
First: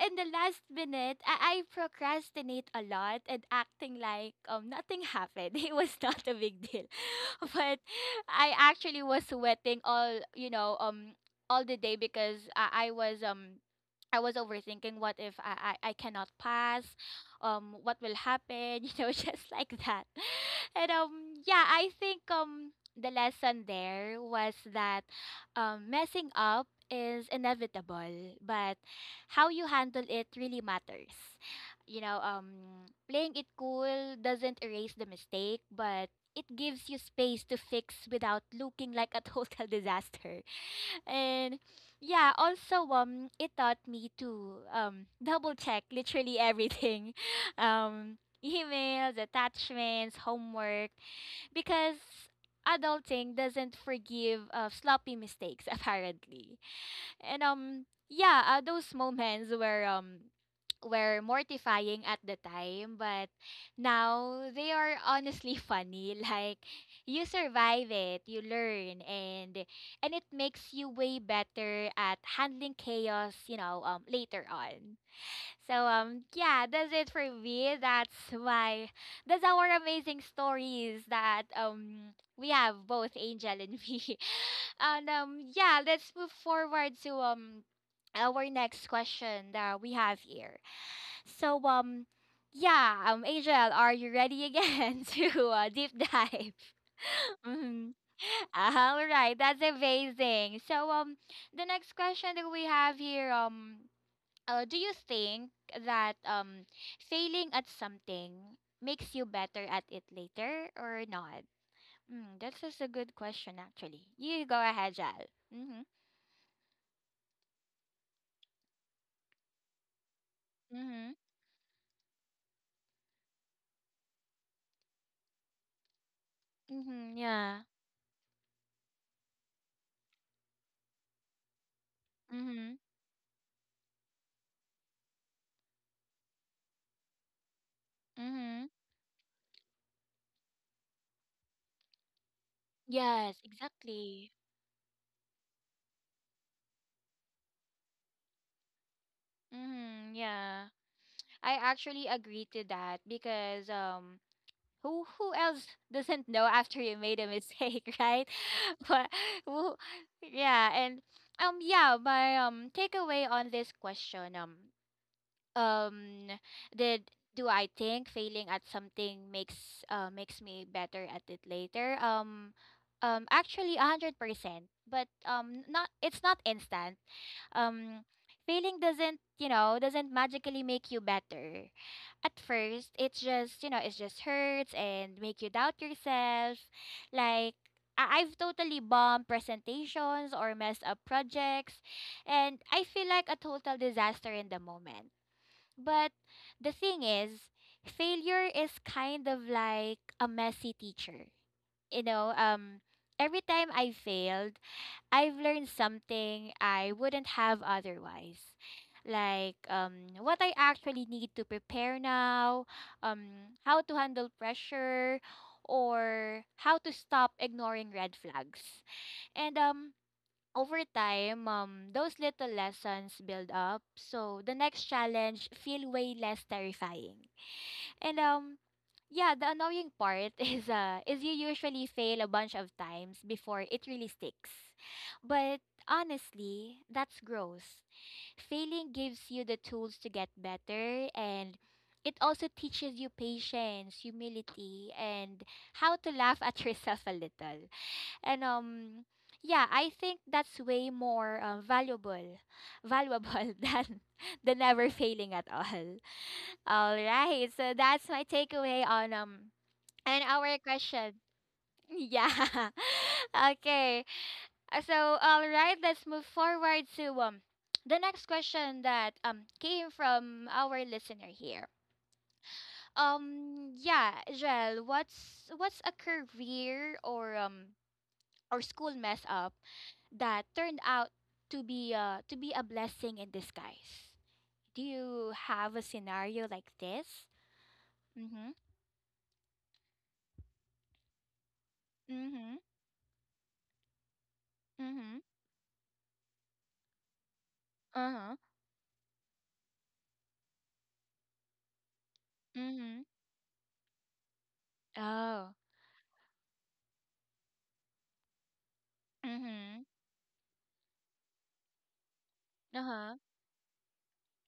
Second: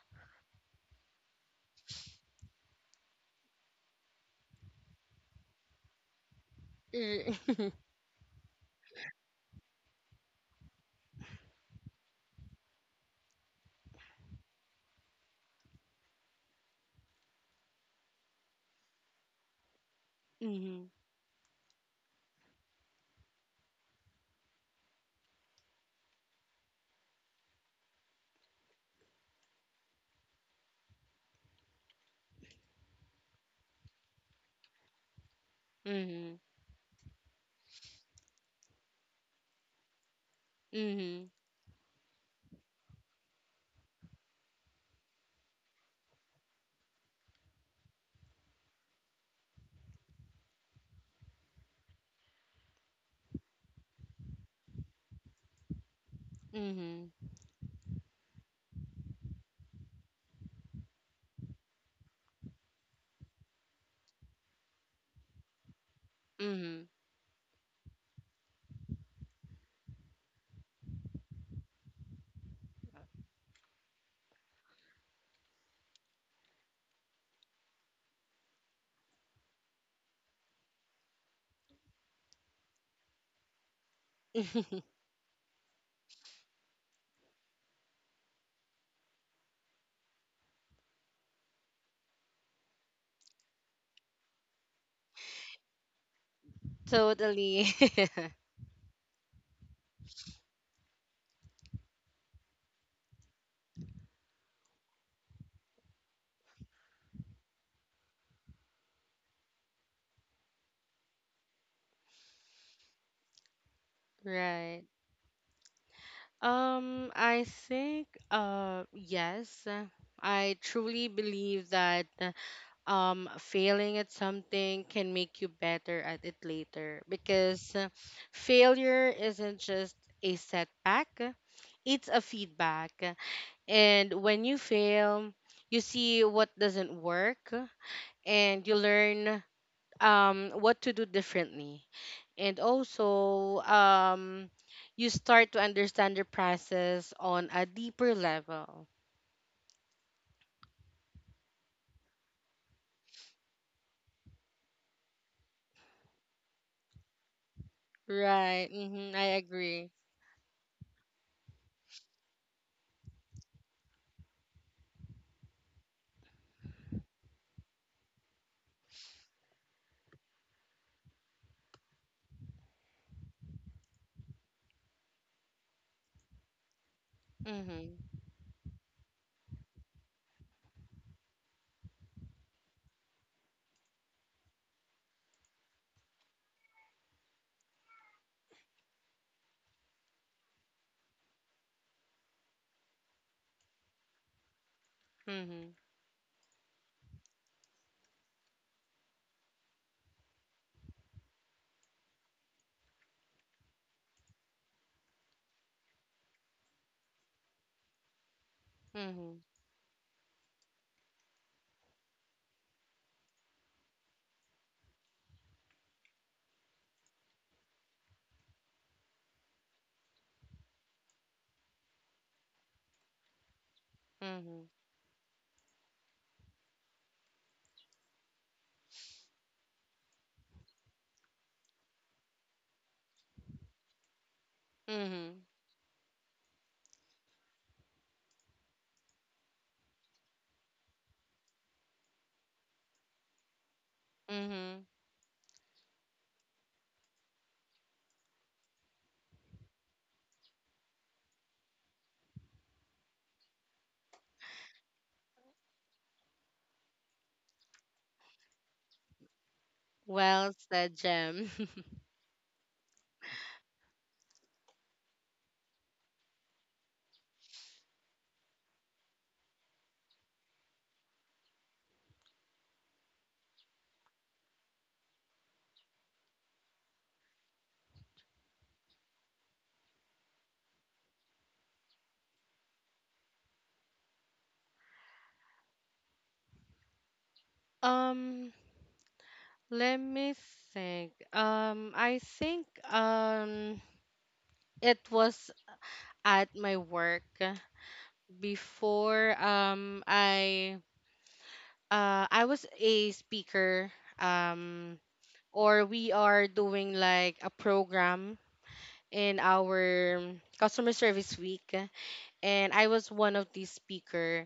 S1: in the last minute, I procrastinate a lot and acting like nothing happened. It was not a big deal. But I actually was sweating all, you know, all the day because I was I was overthinking what if I cannot pass, what will happen? You know, just like that.
S2: Mm-hmm.
S1: And yeah, I think the lesson there was that messing up is inevitable, but how you handle it really matters. You know, playing it cool doesn't erase the mistake, but
S2: Mm-hmm.
S1: it gives you space to fix without looking like a total disaster.
S2: Mm-hmm.
S1: And yeah, also it taught me to double check literally everything, um, emails, attachments, homework, because adulting doesn't forgive sloppy mistakes apparently.
S2: Hmm.
S1: And yeah, those moments were mortifying at the time, but now they are honestly funny. Like you survive it, you learn, and it makes you way better at handling chaos. You know, later on. So yeah, that's it for me. That's my that's our amazing stories that we have, both Angel and me.
S2: Mm-hmm.
S1: And yeah, let's move forward to our next question that we have here. So yeah, Angel, are you ready again to deep dive?
S2: Totally.
S1: Mhm. All right, that's amazing. So the next question that we have here, do you think that failing at something makes you better at it later or not? Mm, that's just a good question, actually. You go
S2: Right.
S1: ahead, Jal. Mm-hmm.
S2: I think yes. I truly
S1: Mm-hmm.
S2: believe that, failing at something can make you better at it later,
S1: Mm-hmm.
S2: because
S1: Yeah.
S2: failure isn't just a setback, it's a
S1: Mm-hmm.
S2: feedback. And when you fail, you see what doesn't work, and
S1: Mm-hmm.
S2: you learn what to do differently, and
S1: Yes,
S2: also
S1: exactly.
S2: you start to understand the process on a deeper level.
S1: Mm-hmm. Yeah. I actually agree to that because who else doesn't know after you made a mistake, right?
S2: Right.
S1: But
S2: Mm-hmm. I
S1: who,
S2: agree.
S1: yeah, and yeah, my takeaway on this question, um did do I think failing at something makes makes me better at it later? Actually 100%. But not it's not instant. Um
S2: Mm-hmm.
S1: failing doesn't, you know, doesn't magically make you better. At first it's just, you know, it just hurts and make you doubt yourself. Like I've totally bombed presentations or messed up projects and I feel like a total disaster in the moment.
S2: Mm-hmm.
S1: But the thing is, failure is kind of like a messy teacher. You know, every time I failed, I've learned something I wouldn't have otherwise.
S2: Mm-hmm.
S1: Like what I actually need to prepare now, how to handle pressure, or how to stop ignoring red flags. And over time, those little lessons build up, so the
S2: Mm-hmm.
S1: next challenge feel way less terrifying. And yeah, the annoying part is you usually fail a bunch of times before it really sticks.
S2: Mm-hmm.
S1: But honestly, that's growth. Failing gives you the tools to get better, and it also teaches you patience,
S2: Mm-hmm.
S1: humility, and how to laugh at yourself a little. And yeah, I think that's way more valuable valuable than the never failing at all. All right, so that's my takeaway on and
S2: Well
S1: our
S2: said,
S1: question.
S2: Gem.
S1: Yeah. Okay. So all right, let's move forward to the next question that came from our listener here. Yeah, Jel, what's a career or school mess up that turned out to be a blessing in disguise. Do you have a scenario like this? Mhm.
S2: um let me think. I
S1: Mhm.
S2: think, um it
S1: Mhm.
S2: was at my work
S1: Uh-huh.
S2: before. I was
S1: Mhm.
S2: a speaker, um
S1: Oh.
S2: or we are doing like a program in
S1: Mhm.
S2: our customer service week, and I was
S1: Uh-huh.
S2: one of the speaker.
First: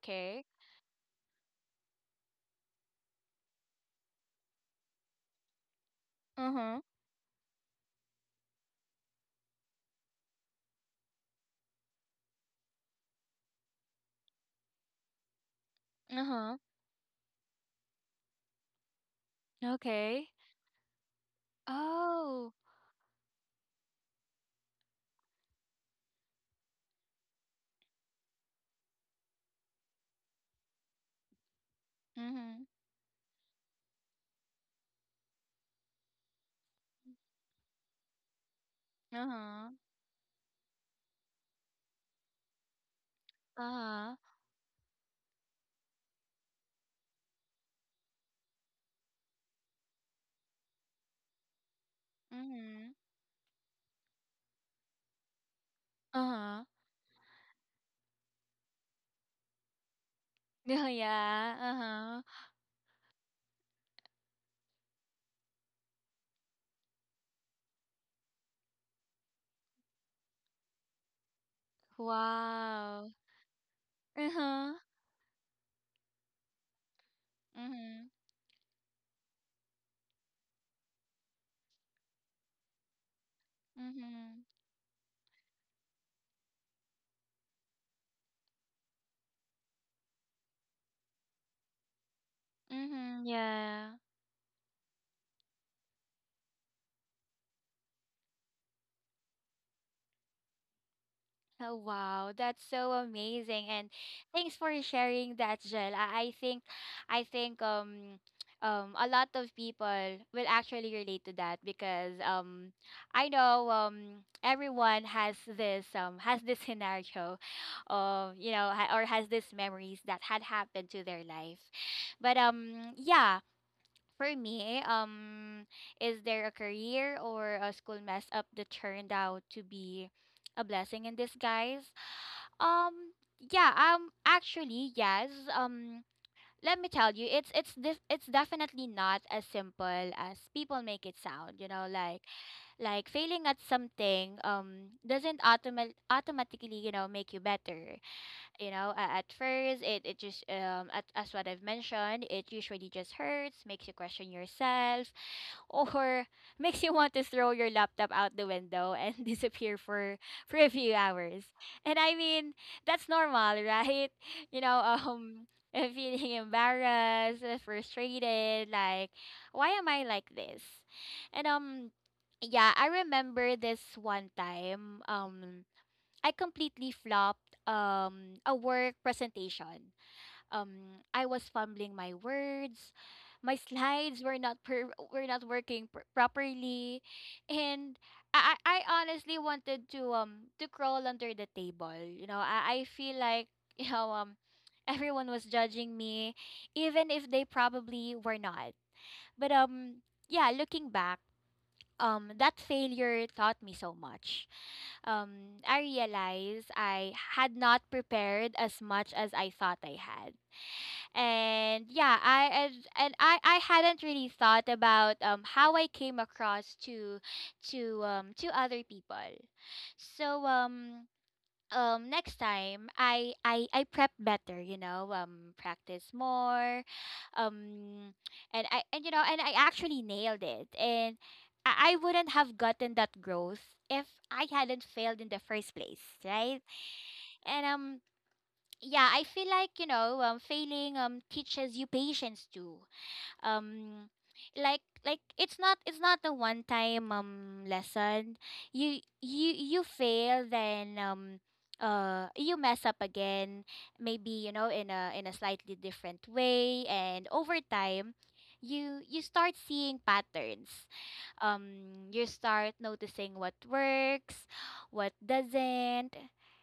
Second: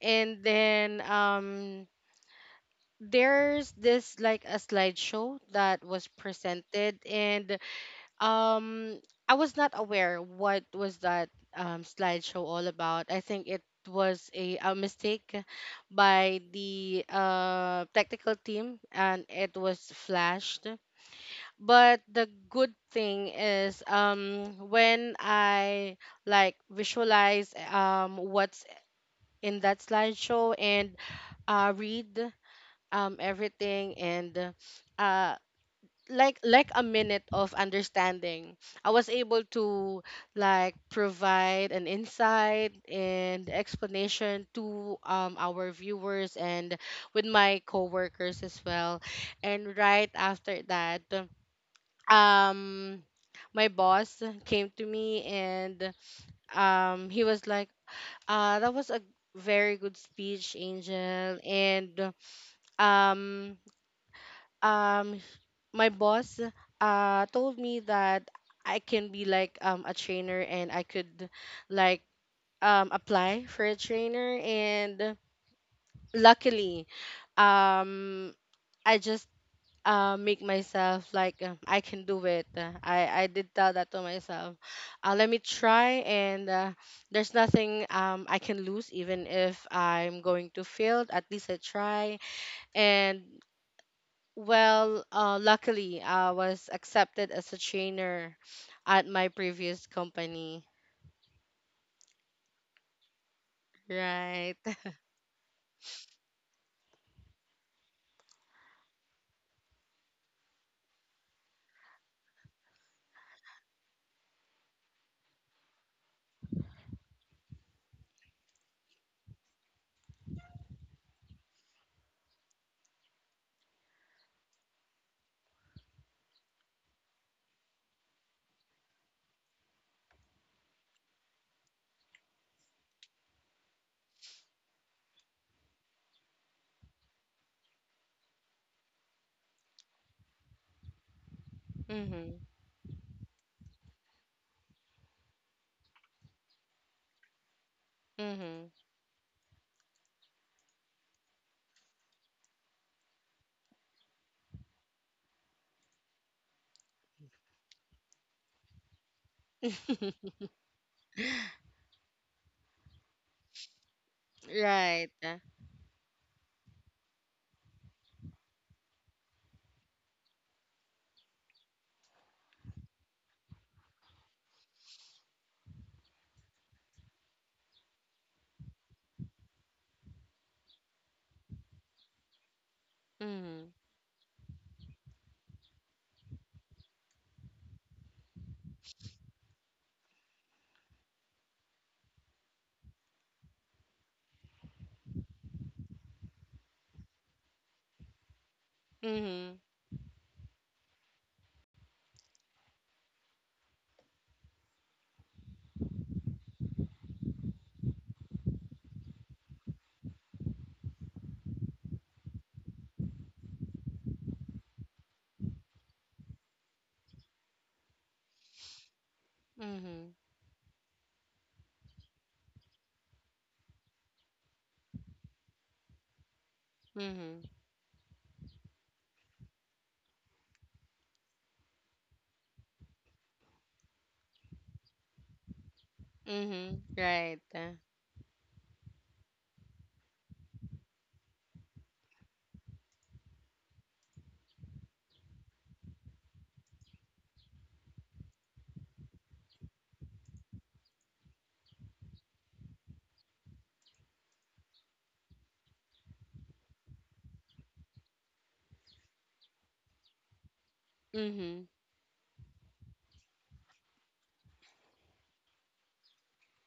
S2: And then there's this like a slideshow that was
S1: Uh-huh.
S2: presented, and um, I was not aware what was that slideshow all about. I think it was a mistake by
S1: Uh-huh.
S2: the technical team, and it was
S1: Okay.
S2: flashed. But the
S1: Oh.
S2: good thing is, when I like visualize what's in that slideshow and read
S1: Mhm.
S2: everything and uh, like a minute of understanding, I was able
S1: Uh-huh.
S2: to like provide an insight and
S1: Uh-huh.
S2: explanation to our viewers and with my coworkers as well. And right after that,
S1: Mhm.
S2: um my boss came to me and
S1: Uh-huh.
S2: he was like, that was a very good speech, Angel.
S1: Yeah.
S2: And
S1: Uh-huh.
S2: um um my boss told me that I can be like a trainer, and I could like
S1: Wow.
S2: apply for a trainer.
S1: Uh-huh.
S2: And luckily,
S1: Mhm.
S2: um I just make myself like, I can do it. I did tell that to
S1: Mhm.
S2: myself. Let me try, and there's nothing I can lose even if I'm going to fail. At least I try,
S1: Mm-hmm,
S2: and,
S1: yeah.
S2: well, luckily, I was accepted as a trainer at my previous company.
S1: Oh, wow, that's so amazing. And thanks
S2: Right.
S1: for sharing that, Jel. I think I think a lot of people will actually relate to that because I know everyone has this scenario of, you know, ha- or has these memories that had happened to their life. But yeah, for me, is there a career or a school mess up that turned out to be a blessing in disguise? Um, yeah, actually, yes. Um, let me tell you, it's definitely not as simple as people make it sound. You know,
S2: Mm-hmm.
S1: like failing at something doesn't automatically, you know, make you better.
S2: Mm-hmm.
S1: You know, at first, it just as what I've mentioned, it usually just hurts, makes you question yourself or makes you want to throw your laptop out the window and disappear for a few hours. And I mean, that's normal, right? You know,
S2: Right.
S1: feeling embarrassed, frustrated, like why am I like this? And yeah, I remember this one time I completely flopped a work presentation. I was fumbling my words, my
S2: Mm-hmm.
S1: slides were not per- were not working properly, and I honestly wanted to crawl under the table. I feel like you know um everyone was judging me, even if they probably were not. But
S2: Mm-hmm.
S1: um yeah, looking back. That failure taught me so much. I realized I had not prepared as much as I thought I had. And yeah, I and I hadn't really thought about how I came across to other people.
S2: Mm-hmm.
S1: So next time, I prep better, practice more.
S2: Mm-hmm.
S1: Um and i and you know and i actually nailed it, and I wouldn't have gotten that growth if I hadn't failed in the first place, right?
S2: Mm-hmm. Right.
S1: And yeah, I feel like, failing teaches you patience too. Um like like, it's not a one time lesson. You fail, then you mess up again, maybe, you know, in a slightly different way, and over time you start seeing patterns.
S2: Mm-hmm.
S1: You start noticing what works, what doesn't,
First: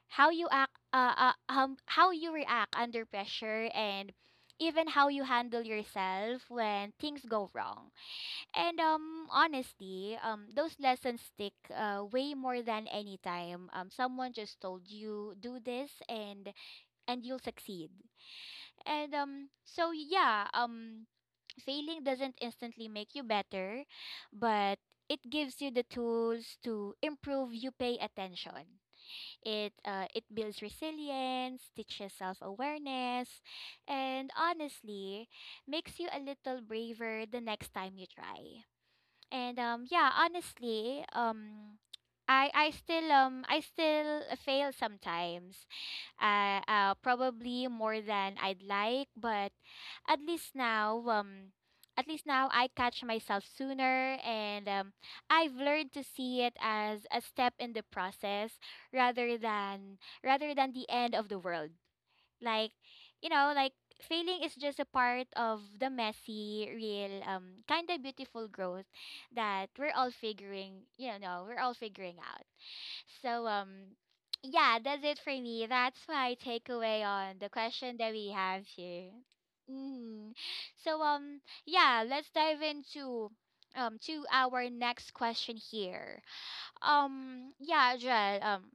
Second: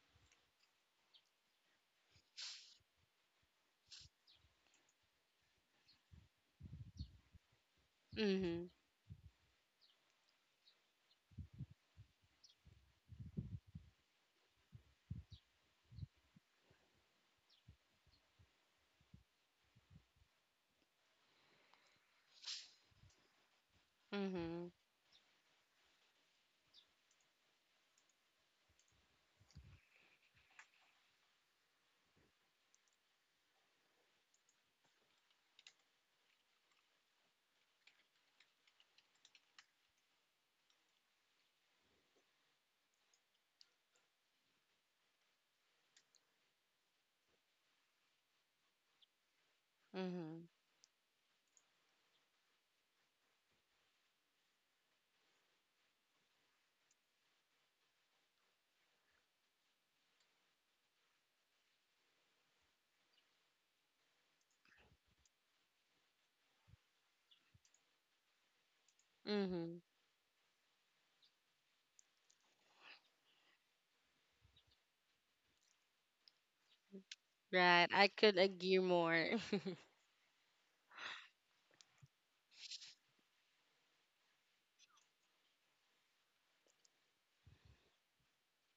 S1: how you react under pressure, and even how you handle yourself when things go wrong.
S2: Mm-hmm.
S1: And honestly, those lessons stick, way more than any time someone just told you, do this and you'll succeed. And so yeah, failing doesn't instantly make you better,
S2: Mm-hmm.
S1: but it gives you the tools to improve. You pay attention. It builds resilience, teaches self-awareness, and honestly, makes you a little braver the next time you try. And yeah, honestly, I still fail sometimes, probably more than I'd like, but at
S2: Mm-hmm.
S1: least now, I catch myself sooner, and I've learned to see it as a step in the process rather than rather than the end of the world. Like, like failing is just a part of the messy, real, kind of beautiful growth that
S2: Mm-hmm.
S1: we're all figuring out. So yeah, that's it for me. That's my takeaway on the
S2: Right.
S1: question
S2: I
S1: that we
S2: could
S1: have
S2: agree
S1: here.
S2: more.
S1: Mm. So yeah, let's dive into to our next question here. Yeah, Joel,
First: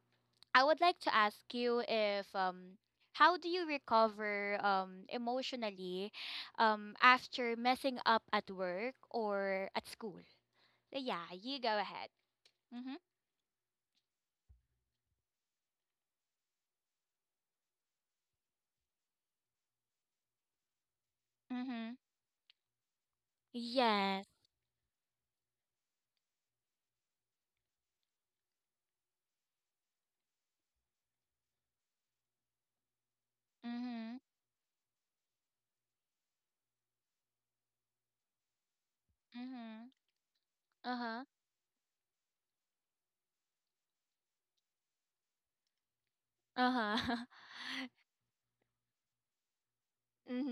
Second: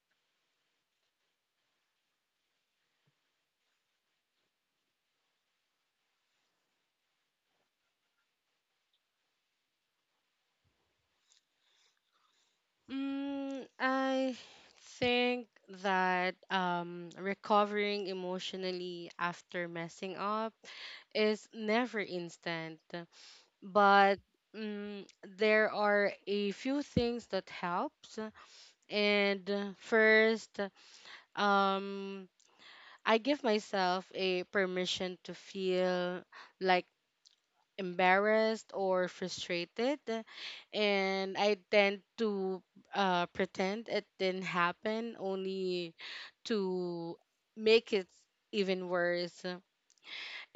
S1: I would like to ask you, if how do you recover emotionally after messing up at work or at school? Yeah, you go ahead. Mhm.
S2: Mm, I think that recovering emotionally after messing up is
S1: Mhm.
S2: never instant, but,
S1: Yes.
S2: mm, there are a few things that helps. And, first, um, I give myself
S1: Mhm.
S2: a permission to feel like embarrassed or
S1: Mhm.
S2: frustrated,
S1: Uh-huh.
S2: and I tend to pretend it didn't happen only to
S1: Uh-huh.
S2: make it even worse.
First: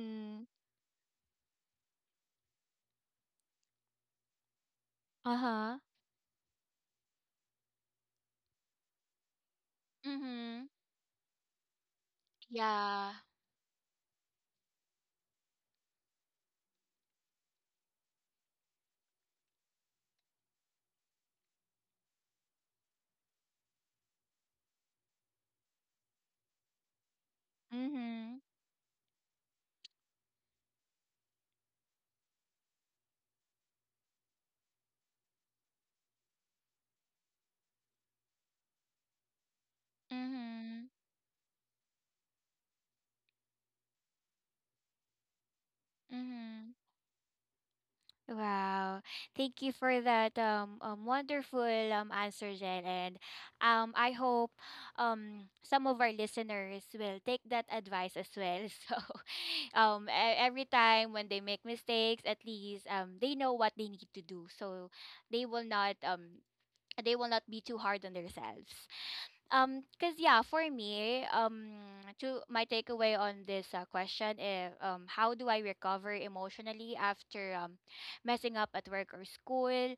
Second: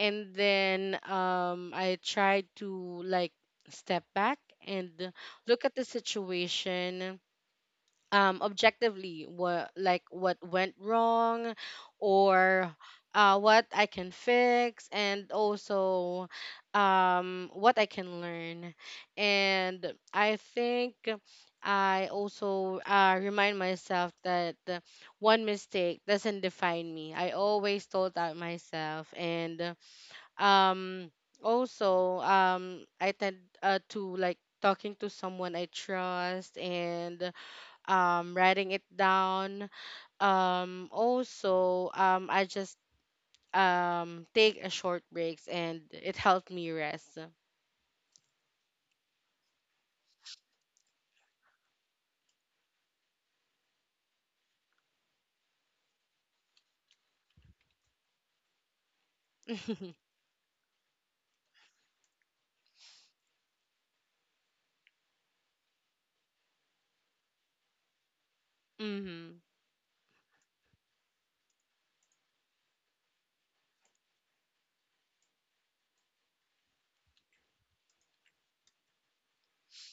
S2: And then I tried to like step back and look at
S1: Uh-huh.
S2: the situation objectively, what, like, what
S1: Mhm.
S2: went wrong, or
S1: Yeah.
S2: what I can fix, and also what I can learn. And I think I also, remind myself that, one mistake doesn't define me. I always told that
S1: Mhm.
S2: myself. And um also, I tend, to like talking to someone I trust, and writing it down.
S1: Mhm.
S2: Also, I just take a short breaks, and it helped me
S1: Mhm.
S2: rest.
S1: Wow. Thank you for that, wonderful answer, Jen. And I hope some of our listeners will take that advice as well. So
S2: Mhm.
S1: um every time when they make mistakes, at least they know what they need to do. So they will not um they will not be too hard on themselves. Cause yeah, for me, to my takeaway on this question is, how do I recover emotionally after, messing up at work or school?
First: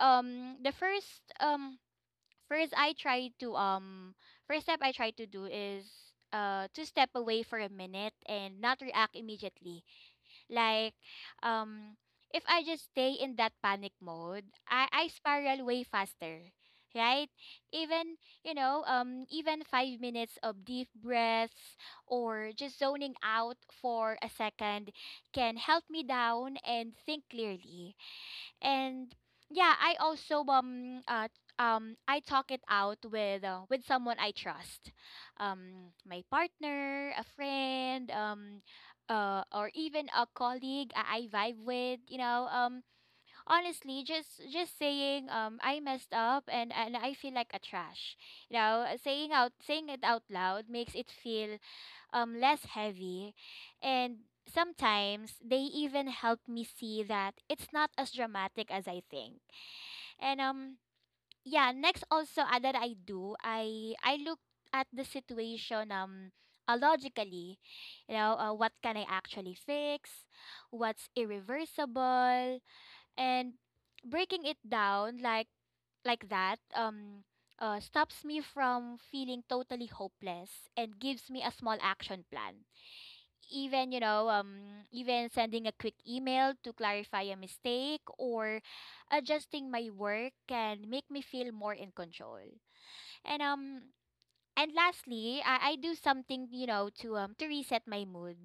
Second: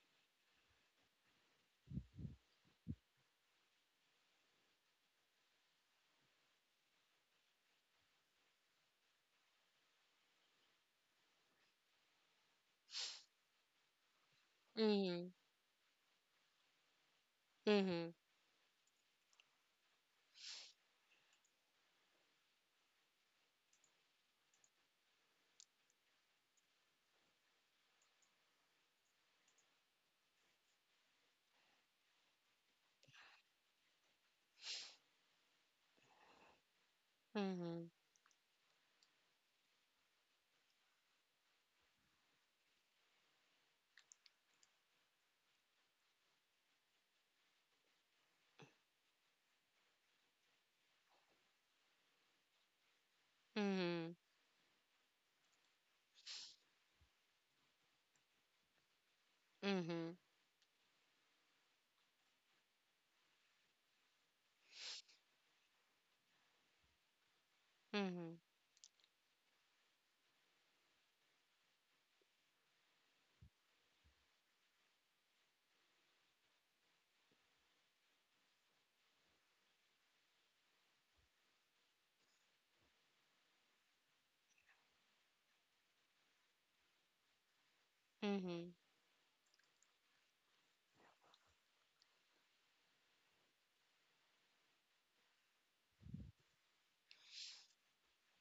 S1: The first first I try to First step I try to do is to step away for a minute and not react immediately. Like, um, if I just stay in that panic mode, I
S2: Mhm.
S1: spiral way faster, right?
S2: Mhm.
S1: Even, even 5 minutes of deep breaths or just zoning out for a second can help me down and think clearly, and yeah, I also I talk it out with, with someone I trust, my partner, a friend, or even a colleague I vibe with, honestly, just saying, I messed up and I feel like a trash, you know, saying it out loud makes it feel less heavy.
S2: Mhm.
S1: And
S2: Mhm.
S1: sometimes they even help me see that it's not as dramatic as I think.
S2: Mhm.
S1: And yeah, next also, that I do, I look at the situation, logically. You know,
S2: Mhm.
S1: what can I actually fix? What's irreversible? And breaking it down like that, stops me from feeling totally hopeless and gives me a small action plan. Even you know um even sending a quick email to clarify a mistake or
S2: Mhm.
S1: adjusting my work can make me feel more in control. And um and lastly, I do something, you know, to reset my mood.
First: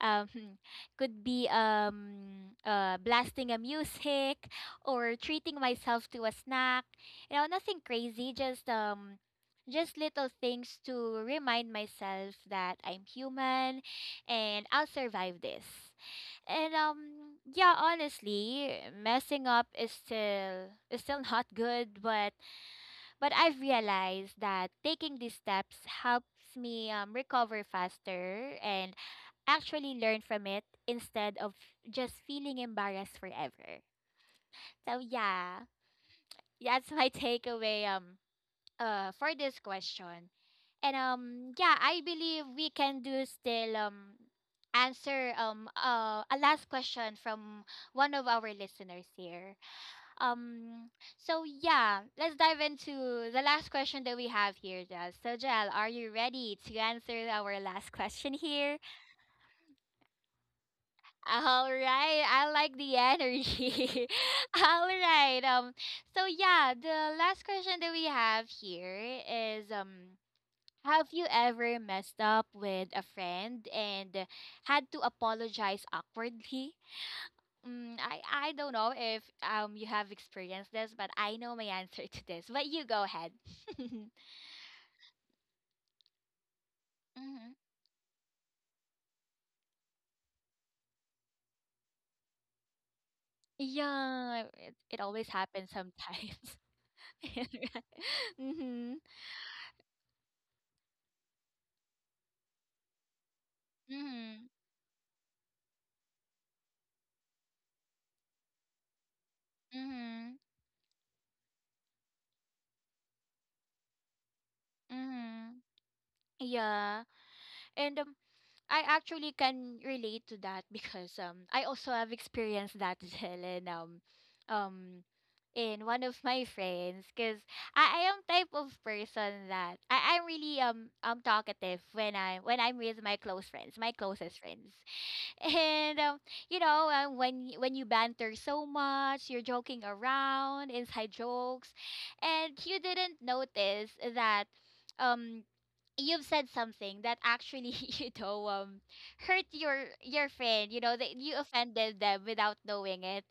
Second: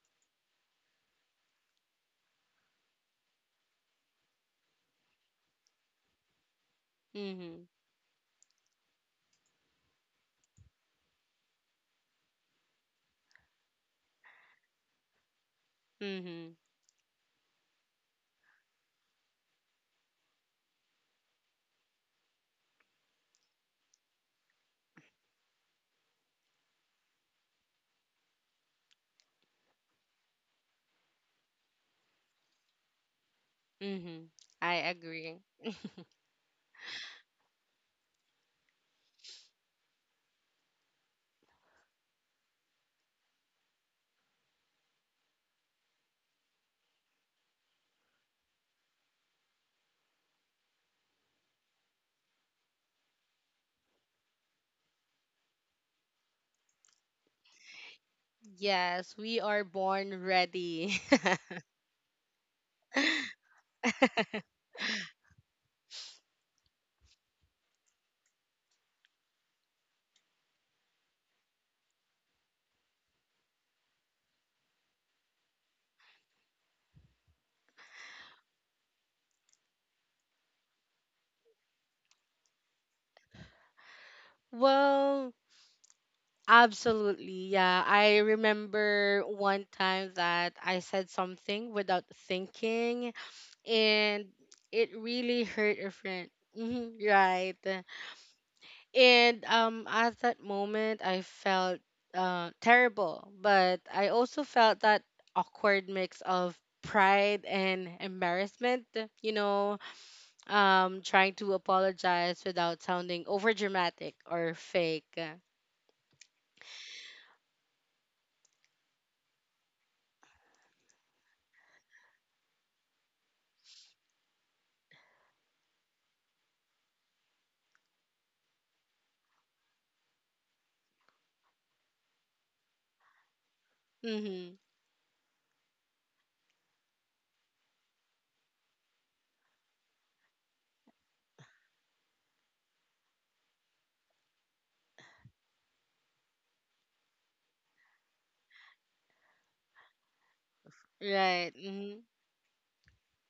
S1: Um could be blasting a music or treating myself to a snack. You know,
S2: Mhm.
S1: nothing crazy, just, just little things to remind myself that I'm human and I'll survive this.
S2: Mhm.
S1: And yeah, honestly, messing up is still not good, but I've realized that taking these steps helps me, recover faster and actually learn from it instead of just feeling embarrassed forever.
S2: Mhm. I
S1: So
S2: agree.
S1: yeah, that's my takeaway, for this question. And yeah, I believe we can do still answer, a last question from one of our listeners here. Um, so yeah, let's dive into the last question that we have here, Jal. So Jal, are you ready to answer our last question here?
S2: Yes, we are born ready.
S1: All right, I like the energy. All right. So yeah, the last question that we have here is, have you ever messed up with a friend and had to apologize awkwardly? I don't know if you have experienced this, but I know my answer to this. But you go ahead.
S2: Well,
S1: Hmm.
S2: absolutely. Yeah, I remember one time that I said something without thinking, and
S1: Yeah, it,
S2: it
S1: it always
S2: really
S1: happens
S2: hurt a friend.
S1: sometimes.
S2: Mhm, right.
S1: Mm-hmm.
S2: And at that moment I felt terrible, but I also
S1: Mm-hmm.
S2: felt that awkward mix of pride and embarrassment, you know,
S1: Mm-hmm.
S2: trying to apologize without sounding overdramatic or fake.
S1: Mm-hmm. Yeah. And I actually can relate to that because I also have experienced that as well, and um in one of my friends, because I am type of person that I'm really talkative when I'm with my close friends, my closest
S2: Mm-hmm.
S1: friends. And you know, when when you banter so much, you're joking around, inside jokes, and you didn't notice that, um you've said something that actually you know um hurt your friend, you know, that you
S2: Right.
S1: offended
S2: Mhm.
S1: them without knowing it.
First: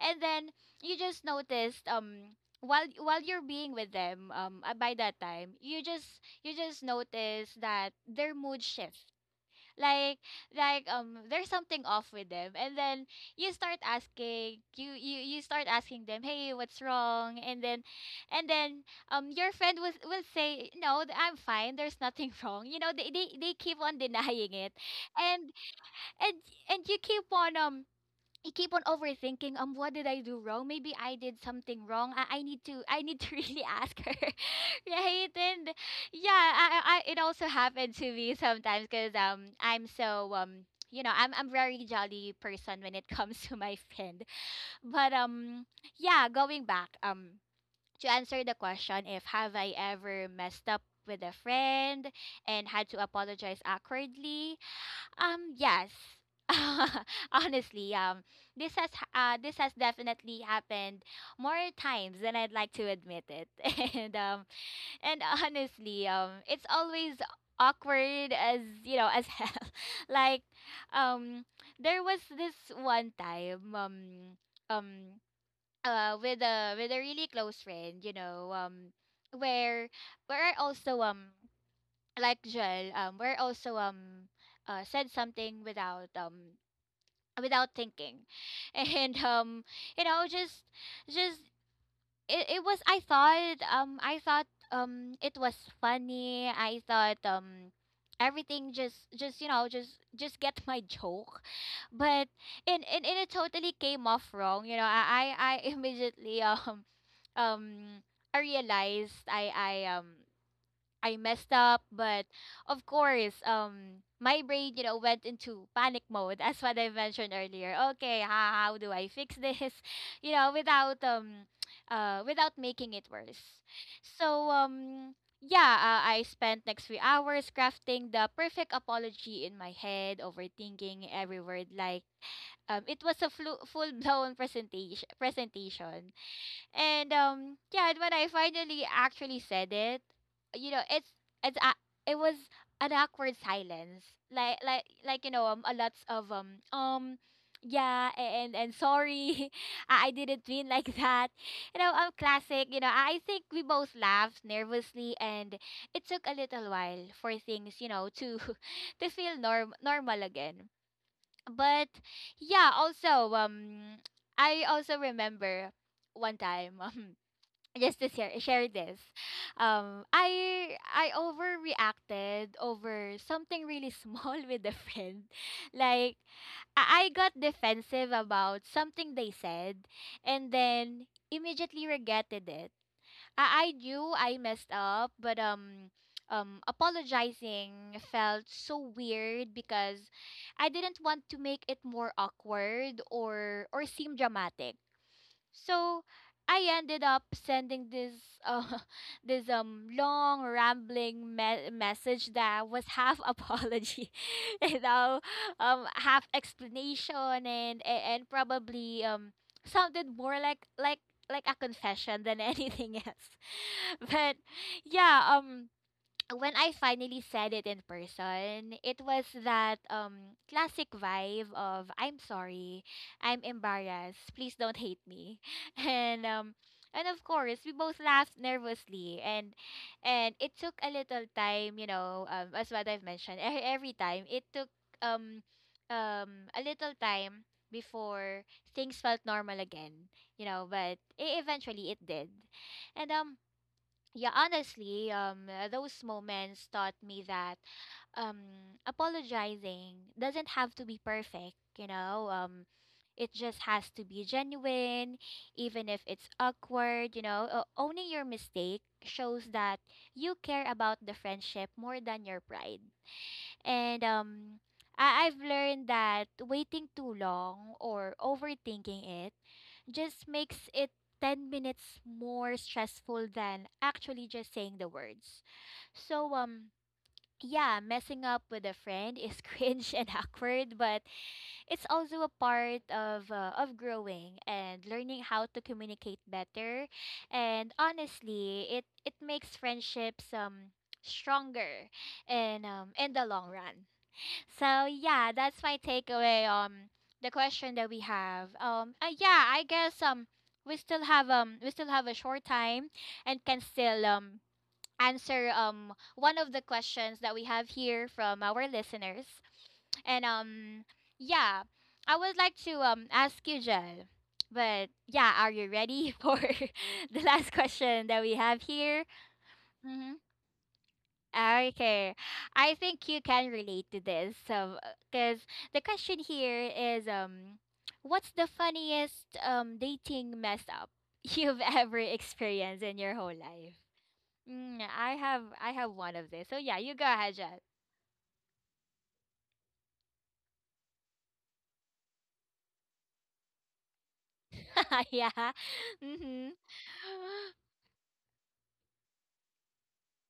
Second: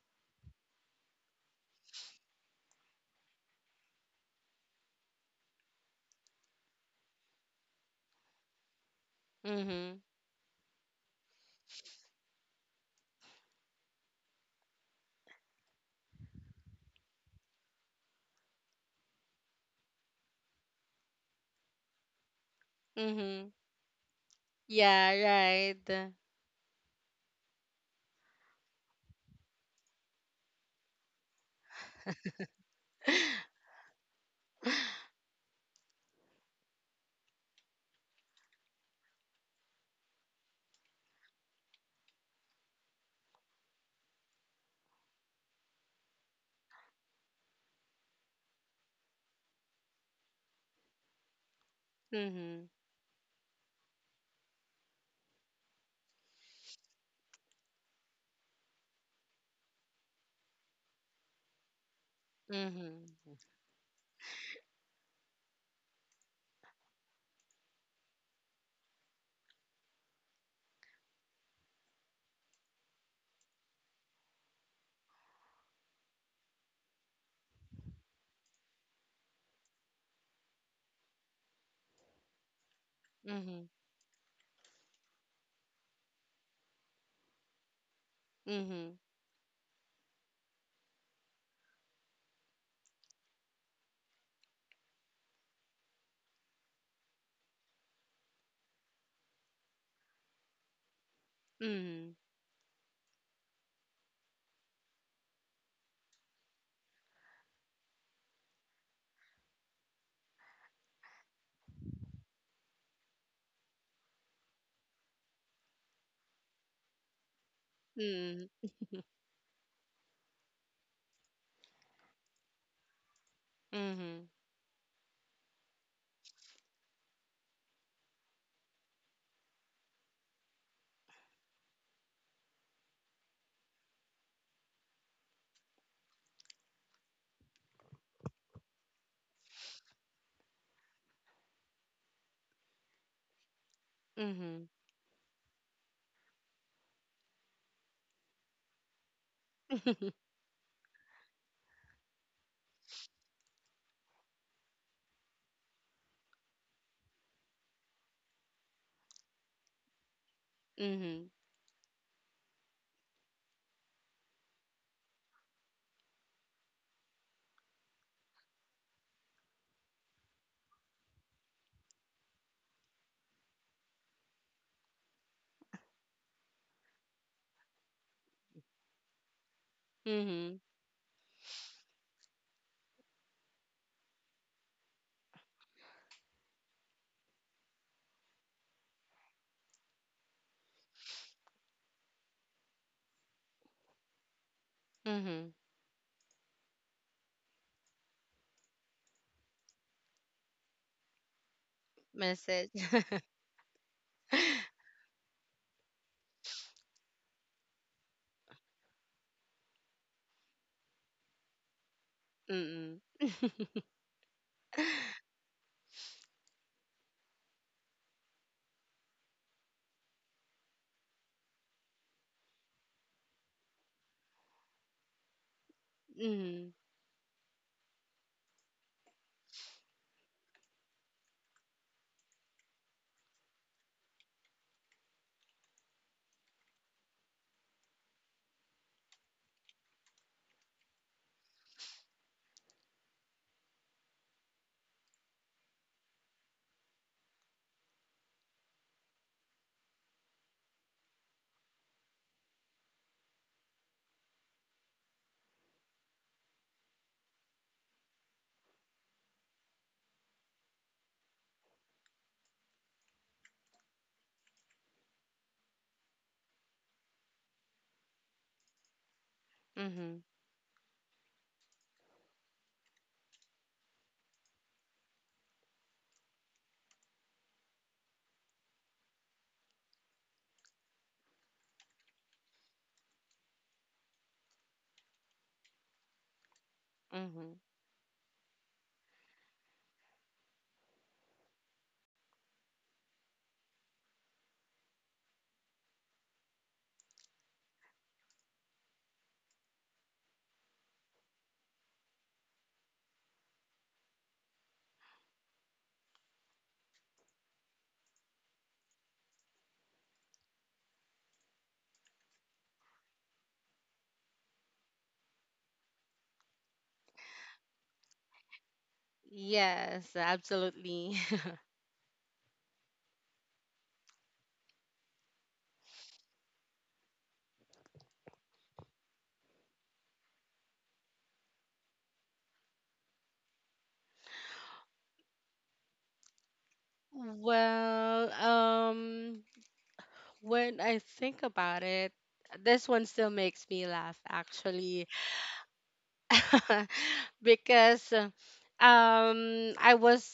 S1: And then you just noticed, while you're being with them, by that time, you just notice that their mood shifts.
S2: Mhm.
S1: Like like um there's something off with them, and then you start asking them, "Hey, what's wrong?" And then your friend was will say, No I'm fine, there's nothing wrong." You know, they, they
S2: Mhm.
S1: they keep on denying it.
S2: Yeah,
S1: and
S2: right.
S1: and and you keep on I keep on overthinking. What did I do wrong? Maybe I did something wrong. I need to really ask her, right? And yeah, I it also happened to me sometimes because I'm so, I'm very jolly person when it comes to my friend. But yeah, going back, to answer the question, if have I ever messed up with a friend and
S2: Mhm.
S1: had to apologize awkwardly, yes. Honestly, this has this has definitely happened more times than I'd like to
S2: Mhm.
S1: admit it. And um, and honestly, it's always awkward as, you know, as hell. Like, um, there was this one time, um, with a really close friend, you know, where where I also, like Joel, we're
S2: Mhm.
S1: also, said something without thinking.
S2: Mhm.
S1: And you know, just it was, I thought, it was funny. I thought, everything just you know just get my joke.
S2: Mhm.
S1: But and it totally came off wrong, you know. I immediately, um I realized, I messed up, but of course, my brain, you know, went into panic mode. That's what I mentioned earlier. Okay,
S2: Mhm.
S1: how do I fix this? You know, without without making it worse. So yeah, I spent next few hours crafting the perfect apology in my head, overthinking every word. Like, it was a full blown presentation. Presentation. And yeah, and when I finally actually said it, you know, it was an awkward silence.
S2: Mhm.
S1: Like
S2: Mhm.
S1: like like you know, a lots of, yeah, and sorry. I didn't mean like that. You know, classic, you know, I think we both laughed nervously, and it took a little while for things, you know, to to feel normal again.
S2: Mhm.
S1: But yeah, also, I also remember one time. Just to share this. I overreacted over something really small with a friend. Like, I got defensive about something they said and
S2: Mhm.
S1: then immediately regretted it. I knew I messed up, but apologizing felt so weird because I didn't want to make it more awkward or seem dramatic.
S2: Mhm.
S1: So I ended up sending this uh, this long rambling message that
S2: Message.
S1: was half apology, you know, half explanation and probably sounded more like a confession than anything
S2: Mhm.
S1: else. But yeah, when I finally said it in person, it was that classic vibe of I'm sorry, I'm embarrassed, please don't hate me. And
S2: Mhm.
S1: of course we both laughed nervously and it took a little time, you know, as what I've mentioned, every time it took um a little time before things felt normal again, you know, but eventually it did. And yeah, honestly, those moments taught me that um, apologizing doesn't have to be perfect, you know? It just has to be genuine, even if it's awkward, you know? Owning your mistake shows that you care about the friendship more than your pride. And I've learned that waiting too long or overthinking it
S2: Mhm.
S1: just makes it 10 minutes more stressful than actually just saying the words. So, yeah, messing up with a friend is cringe and awkward, but it's also a part of growing and learning how to communicate better.
S2: Mhm.
S1: And honestly, it makes friendships stronger and in the long run. So yeah, that's my takeaway. The question that we have. Yeah, I guess we still have a short time, and can still answer one of the questions that we have here from our listeners. And yeah, I would like to ask you, Jel. But yeah, are you ready for the last question that we have here?
S2: Yes,
S1: Mm-hmm.
S2: absolutely.
S1: Okay, I think you can relate to this. So, because the question here is, what's the funniest dating mess up you've ever experienced in your whole life? Mm, I have one of this. So yeah, you go ahead, Jen.
S2: Well, when I think about it, this one still makes me laugh actually.
S1: yeah. Mm-hmm.
S2: Because, I was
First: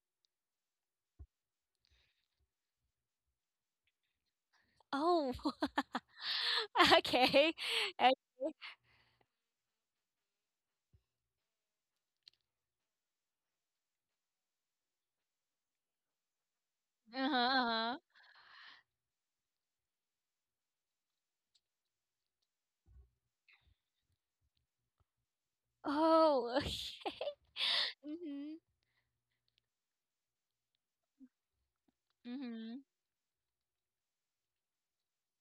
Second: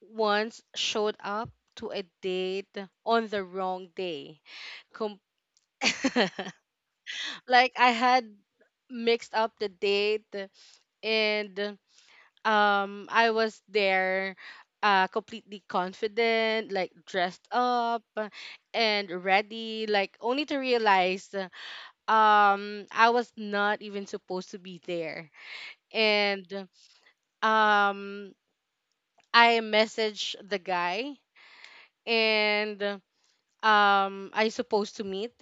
S2: once showed up to a date on the wrong day. Com-
S1: Oh. okay.
S2: like I
S1: Okay.
S2: had mixed up the date, and I was there completely confident, like
S1: Uh-huh,
S2: dressed
S1: uh-huh.
S2: up and ready, like only to realize I was not even supposed to be there. And
S1: Oh. Okay,
S2: um
S1: mm-hmm.
S2: I messaged the guy
S1: Mm-hmm.
S2: and I supposed to meet,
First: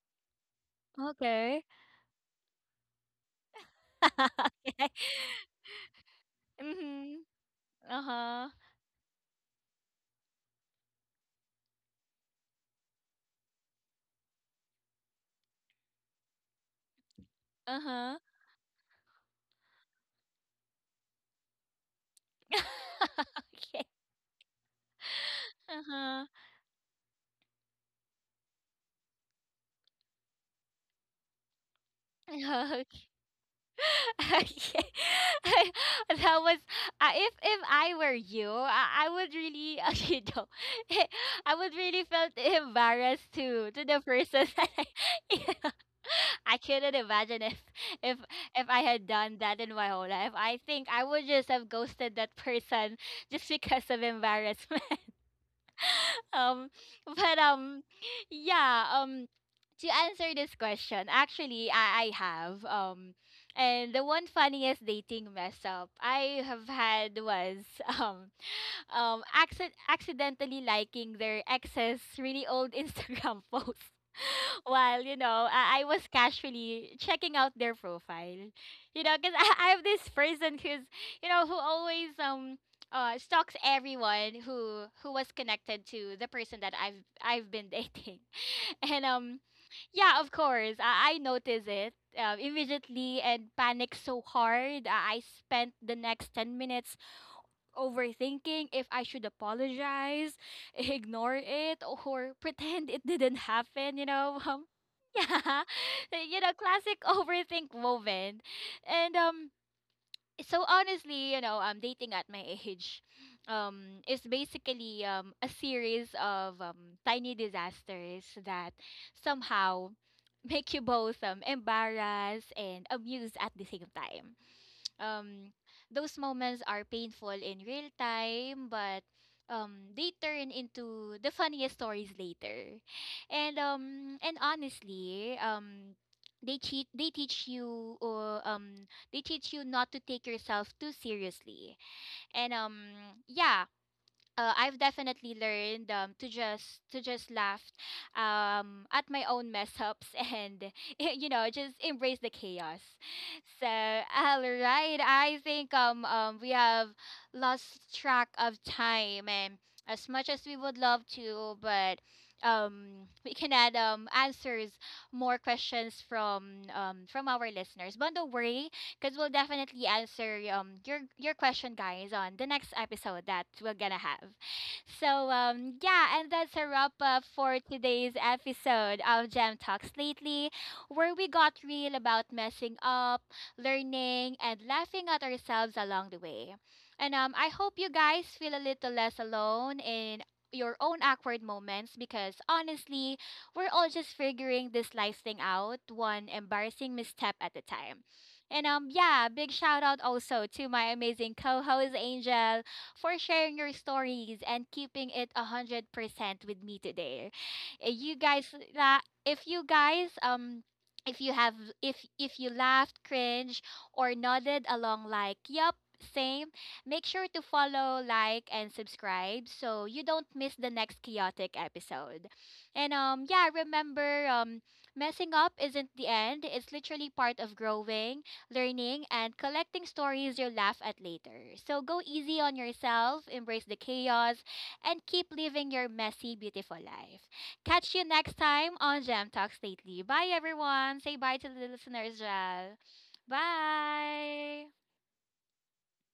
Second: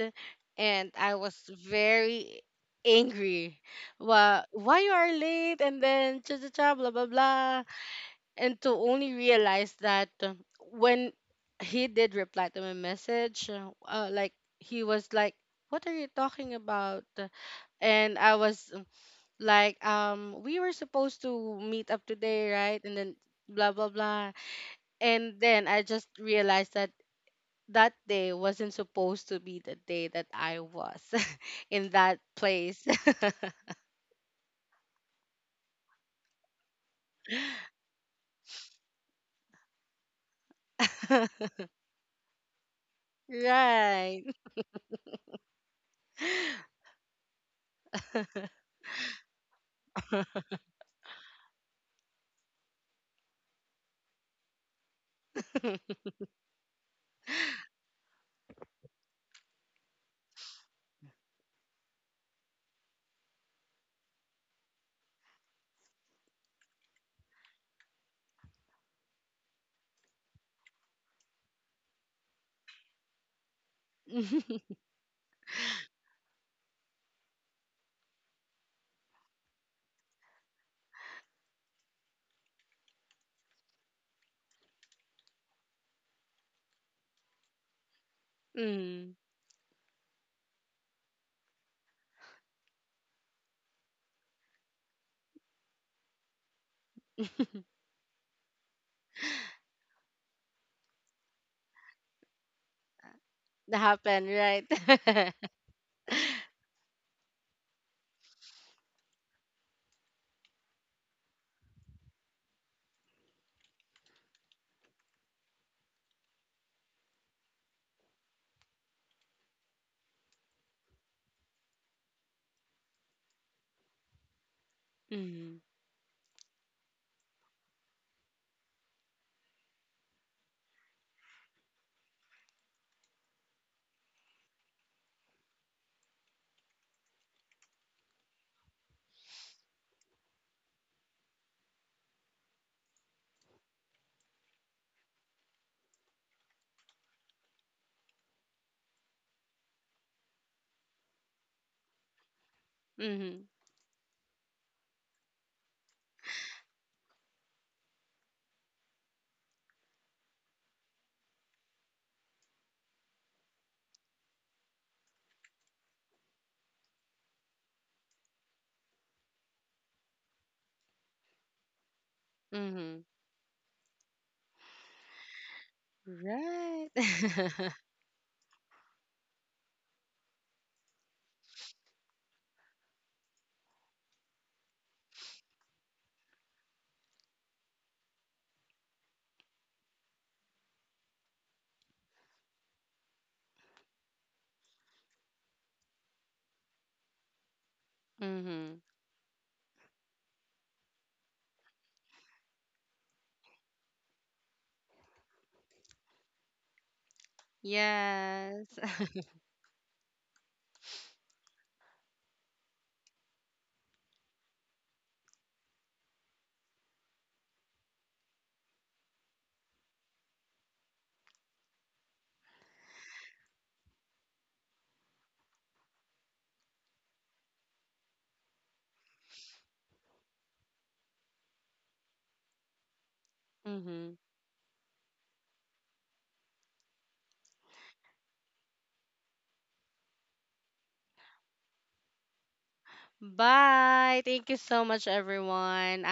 S2: and I was
S1: Okay.
S2: very angry. Well, why
S1: okay.
S2: you are late, and then cha cha cha blah blah
S1: Mm-hmm.
S2: blah.
S1: Uh-huh.
S2: And to only realize that, when he did reply to my message, like, he was like, what are you talking about?
S1: Uh-huh.
S2: And I was, like, we were supposed to meet up today, right? And then blah
S1: Okay.
S2: blah blah. And then I just
S1: Uh-huh.
S2: realized that that day wasn't supposed to be the day that I was in that
S1: Okay.
S2: place.
S1: Okay. That was if I were you, I would really, you know, I would really felt embarrassed to the
S2: Right.
S1: person that I yeah. I couldn't imagine if if I had done that in my whole life. I think I would just have ghosted that person just because of embarrassment. um but yeah um to answer this question, actually I have and the one funniest dating mess up I have had was um accidentally liking their ex's really old Instagram posts while, you know, I was casually checking out their profile, you know, because I have this person who's, you know, who always stalks everyone who was connected to the person that I've been dating. and
S2: Mm,
S1: Yeah, of course I notice it, immediately, and panic so hard I spent the next 10 minutes overthinking if I should apologize, ignore it, or pretend it didn't
S2: that
S1: happen, you
S2: happened,
S1: know?
S2: right?
S1: Yeah, you know, classic overthink moment. And so honestly, you know, dating at my age is basically a series of tiny disasters that somehow make you both embarrassed and amused at the same time. um
S2: Mm,
S1: those moments are painful in real time, but they turn into the funniest stories later, and honestly, they teach you, they teach you not to take yourself too seriously. And yeah I've definitely learned, to just laugh, at my own mess ups and, you know, just embrace the chaos.
S2: mm,
S1: So all right, I think we have lost track of time, and as much as we would love to, but we can add answers more questions from our listeners. But don't worry, because we'll definitely answer your question, guys, on the next
S2: mm,
S1: episode that we're gonna have. So yeah, and that's a
S2: right.
S1: wrap up for today's episode of Gem Talks Lately, where we got real about messing up, learning, and laughing at ourselves along the way. And I hope you guys feel a little less alone in your own awkward moments because honestly, we're all just figuring this life thing out, one embarrassing misstep at a time. And
S2: Mm,
S1: yeah, big shout out also to my amazing co-host Angel for sharing your stories and keeping it 100% with me today. You guys
S2: yes.
S1: that if you guys if you have if you laughed, cringe or nodded along like, "Yup, same." Make sure to follow, like and subscribe so you don't miss the next chaotic episode. And yeah, remember messing up isn't the end. It's literally part of growing learning, and collecting stories you'll laugh at later. So go easy on yourself, embrace the
S2: Mm-hmm.
S1: chaos, and keep living your messy, beautiful life. Catch you next time on Gem Talks Lately. Bye, everyone. Say bye to the listeners, Jal.
S2: Bye. Thank you
S1: Bye.
S2: so much, everyone.